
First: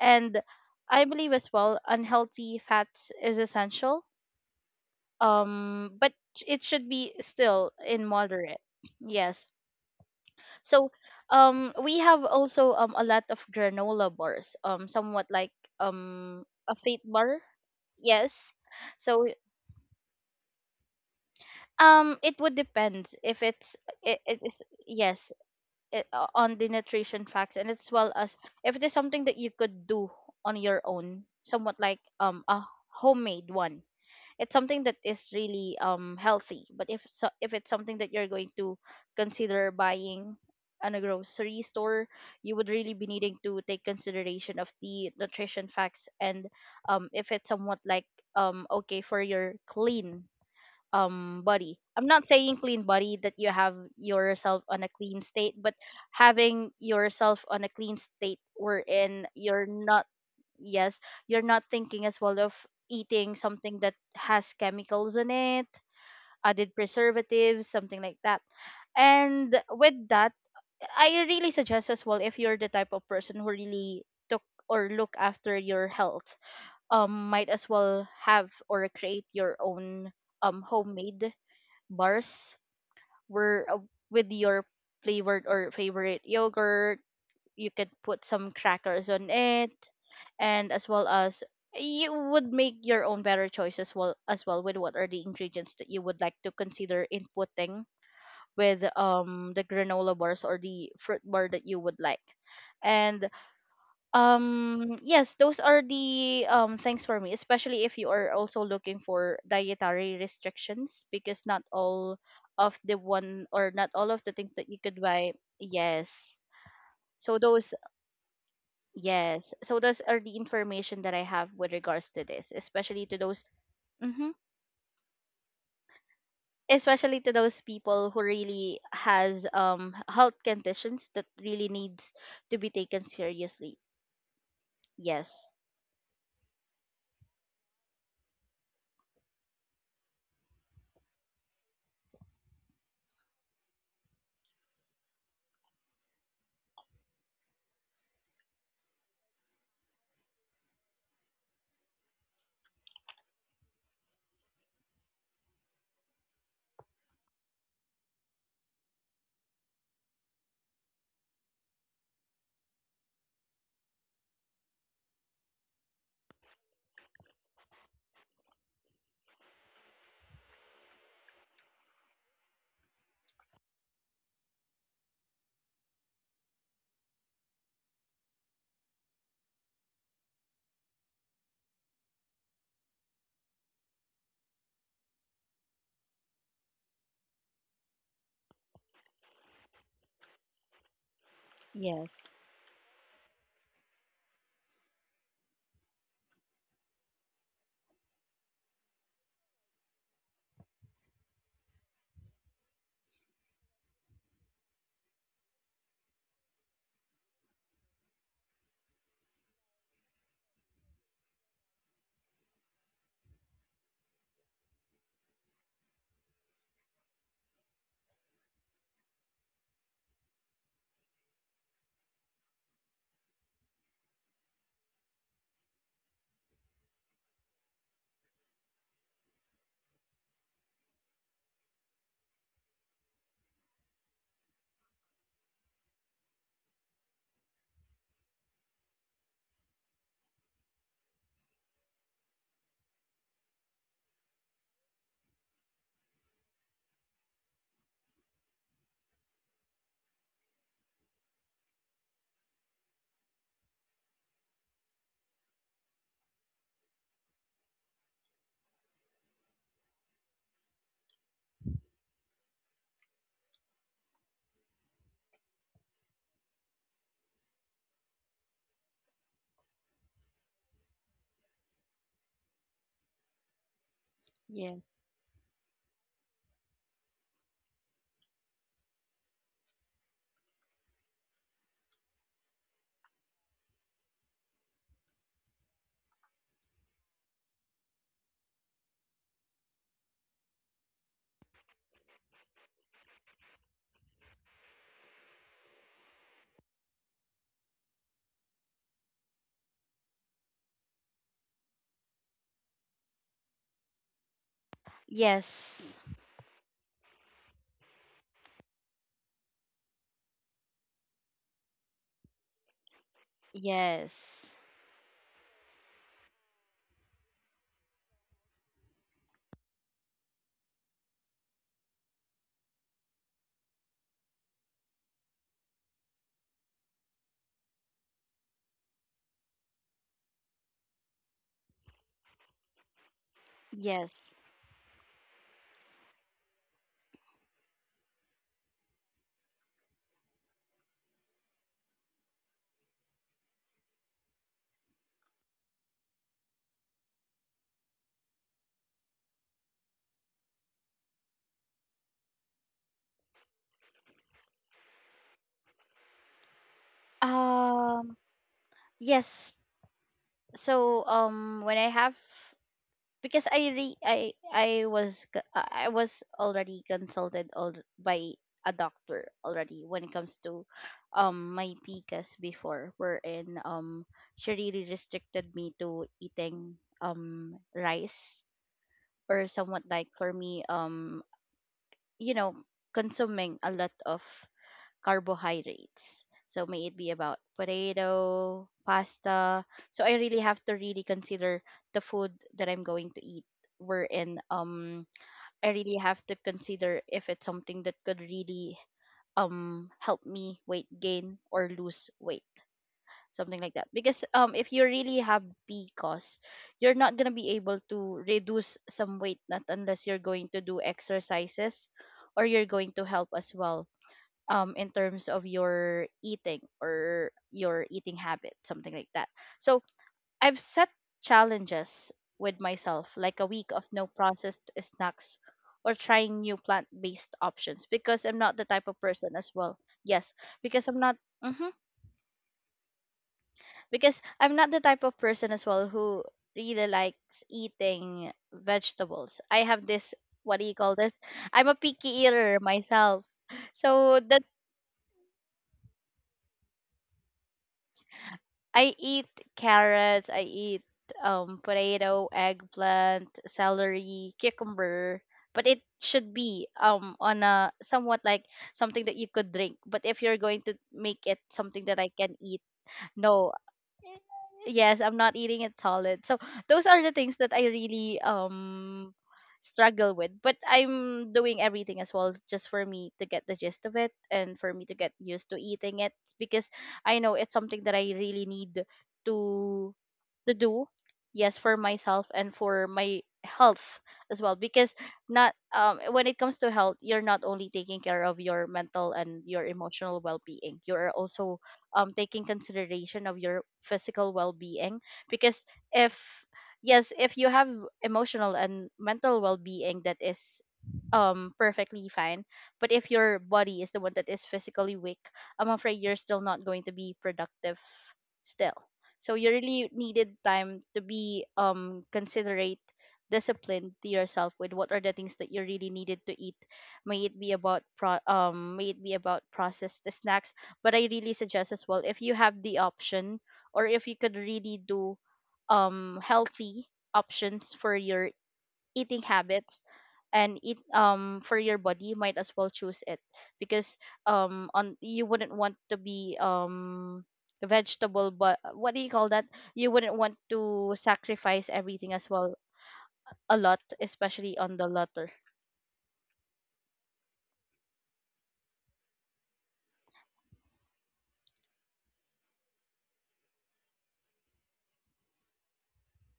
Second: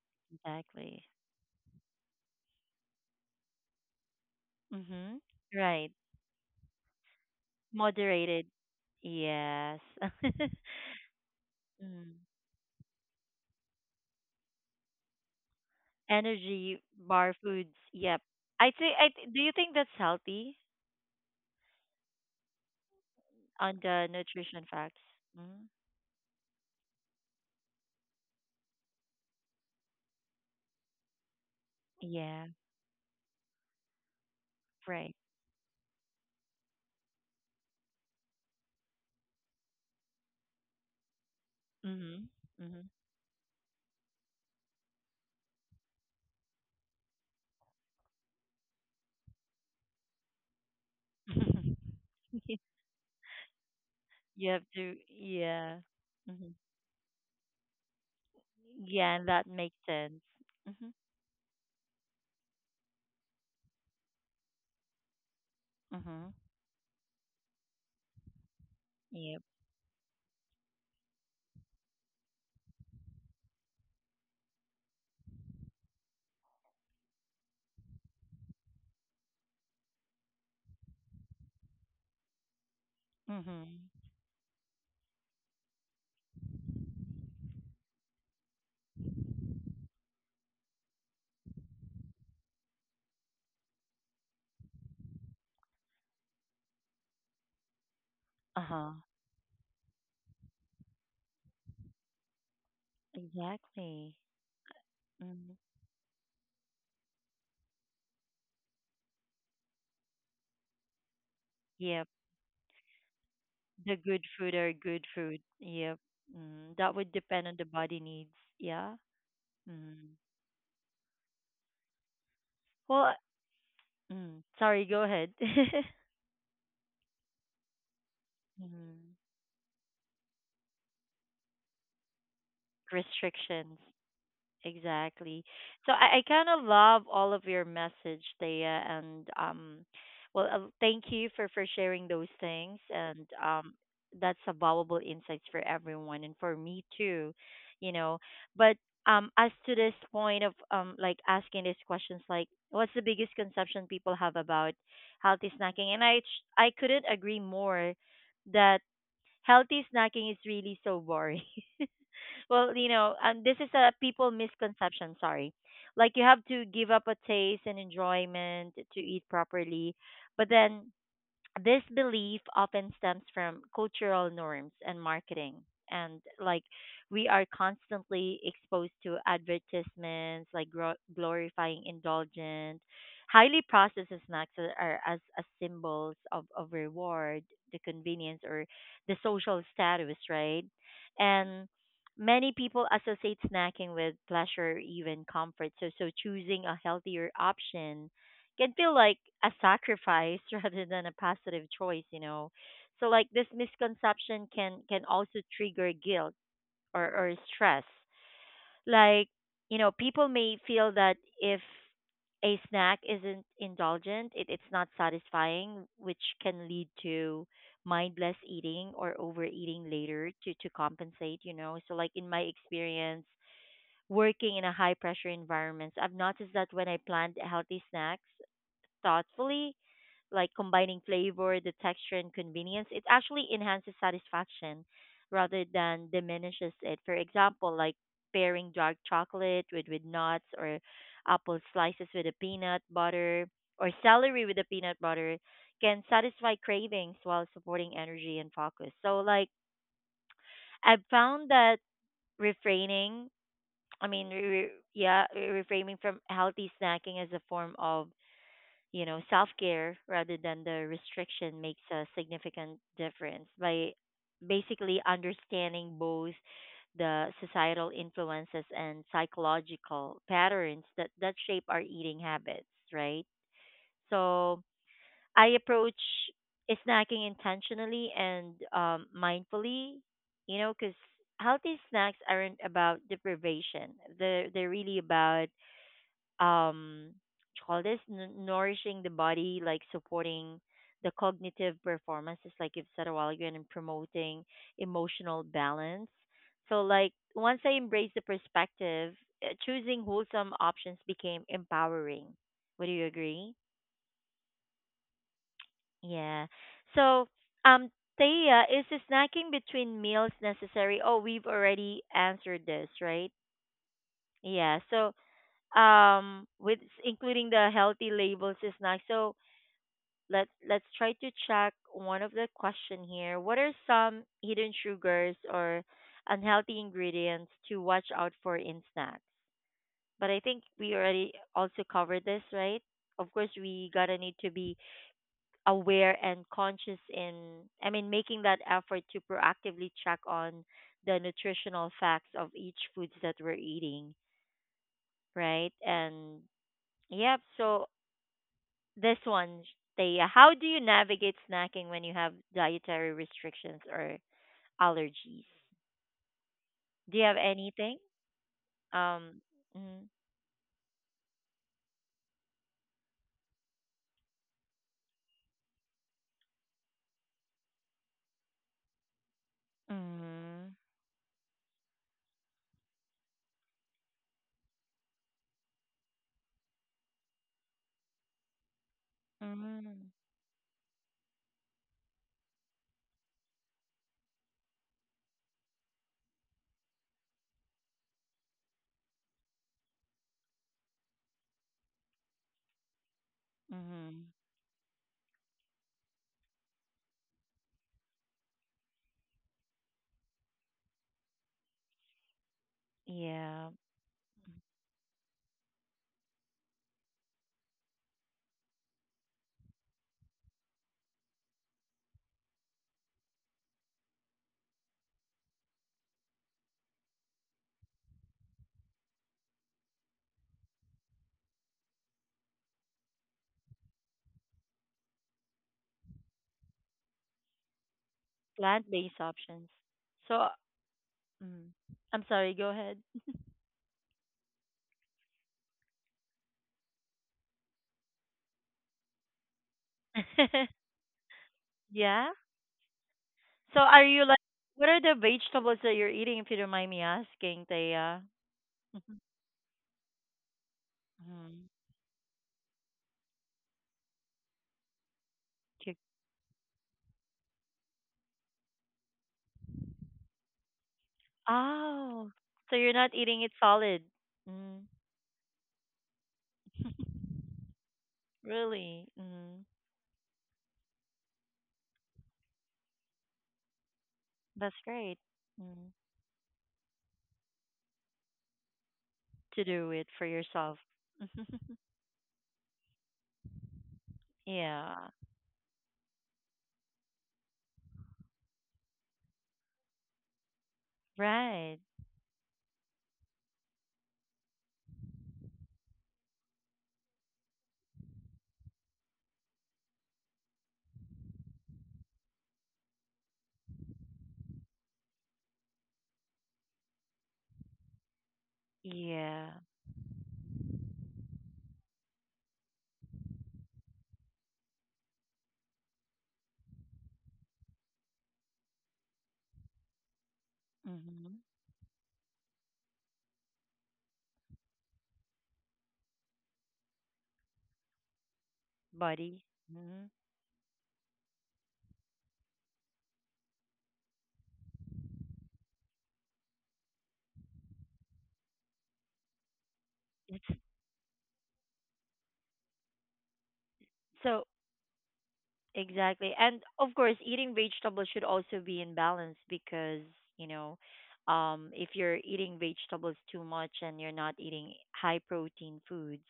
B: And
A: exactly.
B: I believe as well unhealthy fats is essential,
A: Hmm.
B: um
A: Right.
B: but sh- it should be still in
A: Moderated.
B: moderate. Yes,
A: Yes. *laughs*
B: so we
A: Mm.
B: have also a lot of granola bars, somewhat like a
A: Energy
B: fate
A: bar
B: bar,
A: foods. Yep.
B: yes.
A: I think.
B: So
A: Do you think that's healthy
B: It would depend if it's
A: on the
B: it, it is
A: nutrition facts?
B: yes,
A: Mm.
B: on the nutrition facts, and as well as if it is something that you could do on your own, somewhat like
A: Yeah.
B: a homemade one. It's something that
A: Right.
B: is really healthy. But if so, if it's something that you're going to consider buying on a grocery store,
A: Mm-hmm.
B: you would really be needing to take consideration of the nutrition facts and if it's somewhat like okay for your clean body. I'm not saying
A: Mm-hmm. *laughs*
B: clean body that you have
A: You
B: yourself
A: have
B: on a
A: to,
B: clean state, but
A: yeah. Hmm.
B: having yourself on a clean state
A: Yeah,
B: wherein
A: and that
B: you're
A: makes
B: not,
A: sense. Mm-hmm.
B: yes, you're not thinking as well of eating something that has chemicals in it,
A: Mm-hmm.
B: added preservatives, something like that.
A: Yep.
B: And with that, I really suggest as well, if you're the type of person who really took or look after your health, might as well have or create your own homemade bars were
A: Mm-hmm.
B: with your flavored or favorite yogurt. You could put some crackers on it, and as well as you would make your own better choice as well, as well with what are the ingredients that you would like to consider inputting with
A: Uh-huh.
B: the granola bars or the fruit bar that you would like. And
A: Exactly.
B: yes,
A: Mm-hmm.
B: those are the things for me, especially if you are also looking for dietary restrictions, because not
A: Yep.
B: all of the one, or not
A: The
B: all of
A: good
B: the things
A: food
B: that
A: are
B: you could
A: good
B: buy,
A: food. Yep.
B: yes.
A: Mm. That would
B: so
A: depend on the
B: those
A: body needs. Yeah.
B: Yes, so those
A: Mm.
B: are the information that I have with regards to this, especially
A: Well,
B: to those, hmm,
A: mm. sorry, go ahead. *laughs* mm.
B: especially to those people who really has health conditions that really needs to be taken
A: Restrictions.
B: seriously.
A: Exactly.
B: Yes
A: So I kind of love all of your message, Thea, and well, thank you for sharing those things, and that's a valuable insights for everyone and for me too, you know. But as to this point of like asking these questions, like what's the biggest conception people have about healthy snacking, and I couldn't agree more that healthy snacking is really so boring. *laughs* And this is a people misconception, sorry. Like you have to give up a taste and enjoyment to eat properly. But then this belief often stems from cultural norms and marketing. And like we are constantly exposed to advertisements, like glorifying indulgent, highly processed snacks that are as symbols of reward, the convenience, or the social status, right? And
B: yes
A: many people associate snacking with pleasure or even comfort. So choosing a healthier option can feel like a sacrifice *laughs* rather than a positive choice, you know. So like this misconception can also trigger guilt or stress. Like, you know, people may feel that if a snack isn't indulgent, it's not satisfying, which can lead to mindless eating or overeating later to compensate, you know. So like in my experience working in a high pressure environment, I've noticed that when I planned healthy snacks thoughtfully, like combining flavor, the texture, and convenience, it actually enhances satisfaction rather than diminishes it. For example, like pairing dark chocolate with nuts or apple slices with a peanut butter or celery with a peanut butter can satisfy cravings while supporting energy and focus. So like I've found that refraining, I mean, re- re- yeah, re- refraining from healthy snacking as a form of self care rather than the restriction makes a significant difference by basically understanding both the societal influences and psychological patterns that shape our eating habits, right? So
B: Yes.
A: I approach snacking intentionally and mindfully, you know, because healthy snacks aren't about deprivation. They're really about what you call this nourishing the body, like supporting the cognitive performances like you've said a while ago, and promoting emotional balance. So like once I embraced the perspective, choosing wholesome options became empowering. Would you agree?
B: Yes.
A: Yeah. So um Thea, is the snacking between meals necessary? Oh, we've already answered this, right?
B: Yes.
A: Yeah. So, with including the healthy labels is nice. So, let's try to check one of the question here. What are some hidden sugars or unhealthy ingredients to watch out for in snacks? But I think we already also covered this, right? Of course, we gotta need
B: Yes.
A: to be aware and conscious in, I mean, making that effort to proactively check on the nutritional facts of each foods that we're eating, right? And yep, so this one, they, how do you navigate snacking when you have dietary restrictions or allergies? Do you have anything?
B: Um
A: Um,
B: yes.
A: mm,
B: So when I have, because I re- I was g- I was already consulted by a doctor already when it comes to
A: mhm.
B: my PCAS before, wherein she really restricted me to eating rice, or somewhat like,
A: Mhm.
B: for me, you know, consuming a lot of carbohydrates. So may it be about potato, pasta. So I really have to really consider the food that I'm going to eat. Wherein
A: Mhm.
B: I really have to consider if it's something that could really help me weight gain or lose weight. Something like
A: Yeah,
B: that. Because if you really have, because you're not gonna be able to reduce some weight, not unless you're going to do exercises, or you're going to help as well, in terms of your eating or your eating habit, something like that. So I've set challenges with myself, like a week of no processed snacks or trying new plant based options, because I'm not the type of
A: plant-based
B: person as
A: options.
B: well. Yes,
A: So,
B: because I'm not.
A: mm,
B: Hmm.
A: I'm sorry. Go ahead.
B: Because I'm not the type of person as well who really likes eating vegetables. I have this, what do you
A: *laughs*
B: call this? I'm a picky
A: yeah.
B: eater myself.
A: So, are
B: So
A: you like,
B: that,
A: what are the vegetables that you're eating? If you don't mind me asking, Taya.
B: I
A: Mhm.
B: eat carrots, I eat
A: Mhm.
B: potato, eggplant, celery, cucumber, but it
A: Chick-
B: should be on a somewhat like something that you could drink. But if you're going to make it something that I can
A: Oh,
B: eat,
A: so you're not eating
B: no.
A: it solid. Mm.
B: Yes, I'm not eating it solid. So those are the things that I really
A: Really? Mm,
B: struggle with, but I'm doing everything as well just for me to get the gist of it and for
A: that's
B: me to get
A: great.
B: used to
A: Mm,
B: eating it, because I know it's something that I really need
A: to
B: to
A: do it for
B: to do.
A: yourself. *laughs*
B: Yes, for myself and for my health as well, because
A: yeah.
B: not, when it comes to health, you're not only taking care of your mental and your emotional well-being, you're also,
A: Right.
B: taking consideration of your physical well-being, because if yes, if you have emotional and mental well-being that is perfectly fine, but if your body is the one that is physically weak, I'm afraid you're still not going to be productive still. So you
A: Yeah.
B: really needed time to be considerate, disciplined to yourself with what are the things that you really needed to eat, may it be about processed snacks. But I really
A: Mm-hmm.
B: suggest as well, if you have the option or if you could really do healthy options for your eating
A: Body.
B: habits,
A: Mm-hmm.
B: and eat for your body, you might as well choose it, because on you wouldn't want to be vegetable, but what do you call that, you wouldn't want
A: It's
B: to sacrifice everything as well, a lot,
A: so
B: especially on the latter.
A: exactly. And of course, eating vegetables should also be in balance because, you know, if you're eating vegetables too much and you're not eating high protein foods,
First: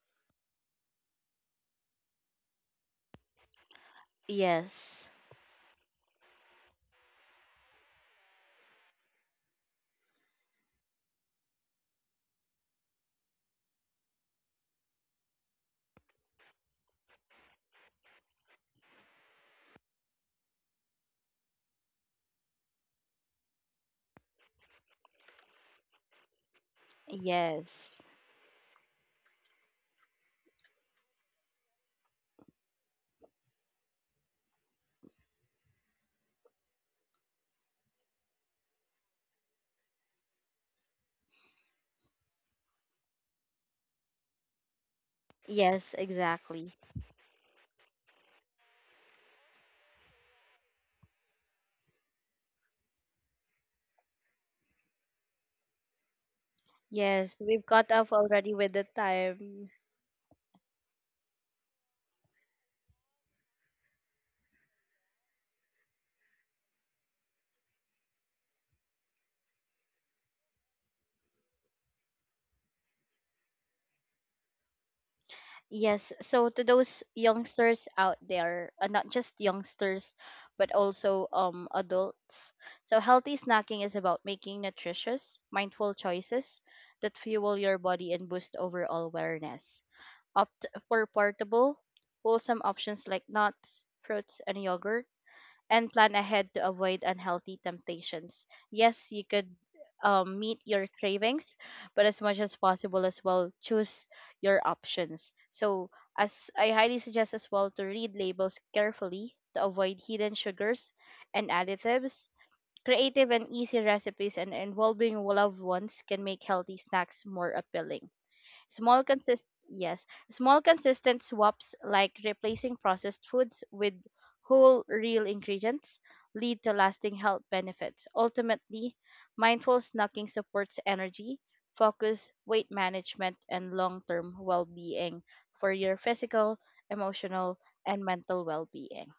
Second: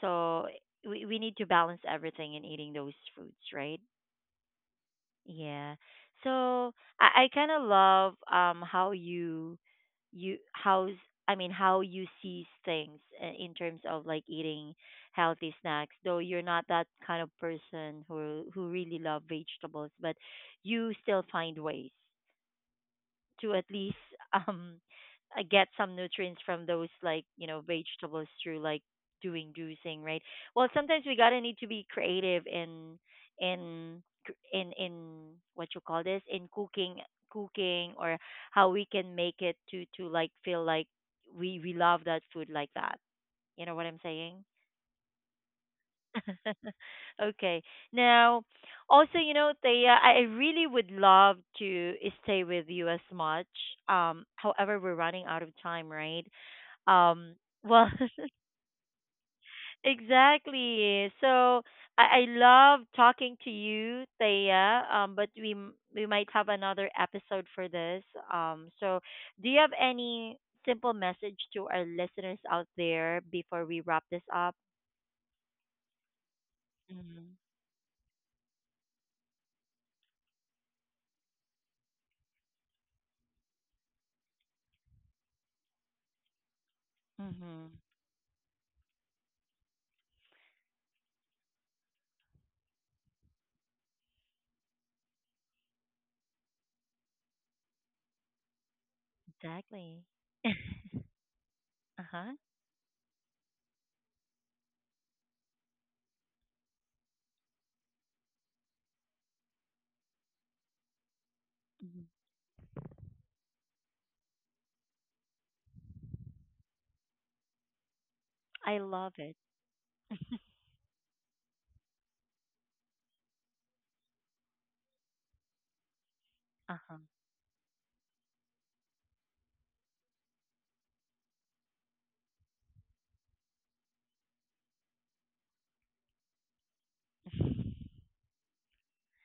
A: so we need to balance everything in eating those foods, right?
B: Yes.
A: Yeah. So I kind of love how you you how's I mean how you see things in terms of like eating healthy snacks. Though you're not that kind of person who really love vegetables, but you still find ways to at least um get some nutrients from those like you know
B: Yes.
A: vegetables through like doing juicing, right? Well, sometimes we gotta need to be creative in in cr- in in what you call this, in cooking, cooking, or how we can make it to like feel like we love that food like that. You know what I'm saying?
B: Yes,
A: *laughs*
B: exactly.
A: Okay. Now, also, you know, Thea, I really would love to stay with you as much. However, we're running out of time, right? Um,
B: Yes, we've
A: well,
B: caught up
A: *laughs*
B: already with the time.
A: exactly. So I love talking to you, Thea. But we might have another episode for this. So do you have any simple message to our listeners out there before we wrap this up?
B: Yes, so to those youngsters out there, not just youngsters, but also adults. So healthy snacking is about making nutritious, mindful choices that fuel
A: Mm-hmm.
B: your body and boost overall wellness. Opt for portable, wholesome options like nuts, fruits, and yogurt, and plan ahead to avoid unhealthy temptations. Yes, you could
A: Exactly. *laughs*
B: meet your cravings, but as
A: uh-huh.
B: much as possible as well, choose your options. So, as I highly suggest as well, to read labels carefully to avoid hidden sugars and
A: Mhm.
B: additives. Creative and easy recipes and involving loved ones can make healthy snacks more appealing.
A: I
B: Small
A: love it.
B: consist Yes, small consistent swaps like replacing processed foods with whole real ingredients lead to
A: Uh-huh.
B: lasting health benefits. Ultimately, mindful snacking supports energy, focus, weight management and long-term well-being for your physical, emotional and mental well-being.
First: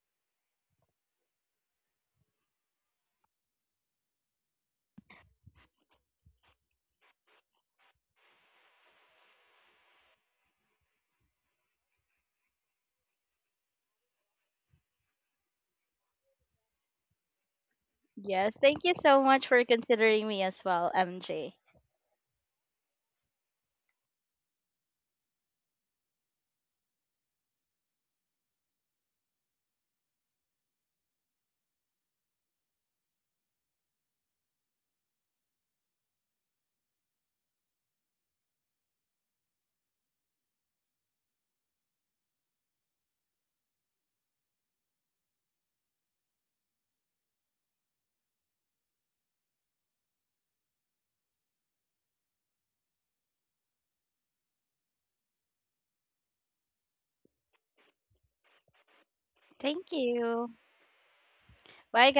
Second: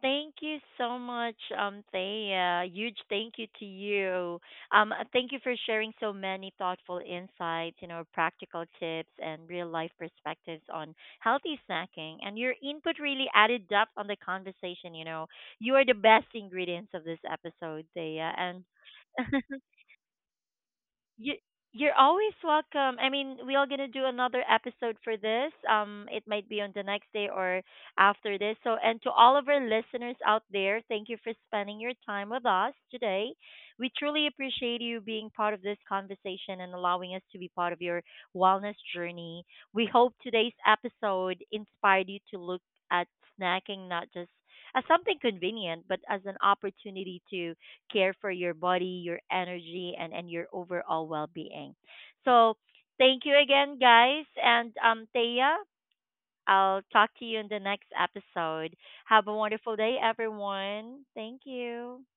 A: Thank you so much, Thea. Huge thank you to you. Thank you for sharing so many thoughtful insights, you know, practical tips and real life perspectives on healthy snacking. And your input really added depth on the conversation. You know, you are the best ingredients of this episode, Thea.
B: Yes,
A: And
B: thank you so
A: *laughs*
B: much for considering me as well,
A: you,
B: MJ.
A: you're always welcome. I mean, we are gonna do another episode for this. It might be on the next day or after this. So, and to all of our listeners out there, thank you for spending your time with us today. We truly appreciate you being part of this conversation and allowing us to be part of your wellness journey. We hope today's episode inspired you to look at snacking not just as something convenient, but as an opportunity to care for your body, your energy, and your overall well being. So, thank you again, guys. And, Thea, I'll talk to you in the next episode. Have a wonderful
B: Thank
A: day,
B: you.
A: everyone. Thank you.
B: Bye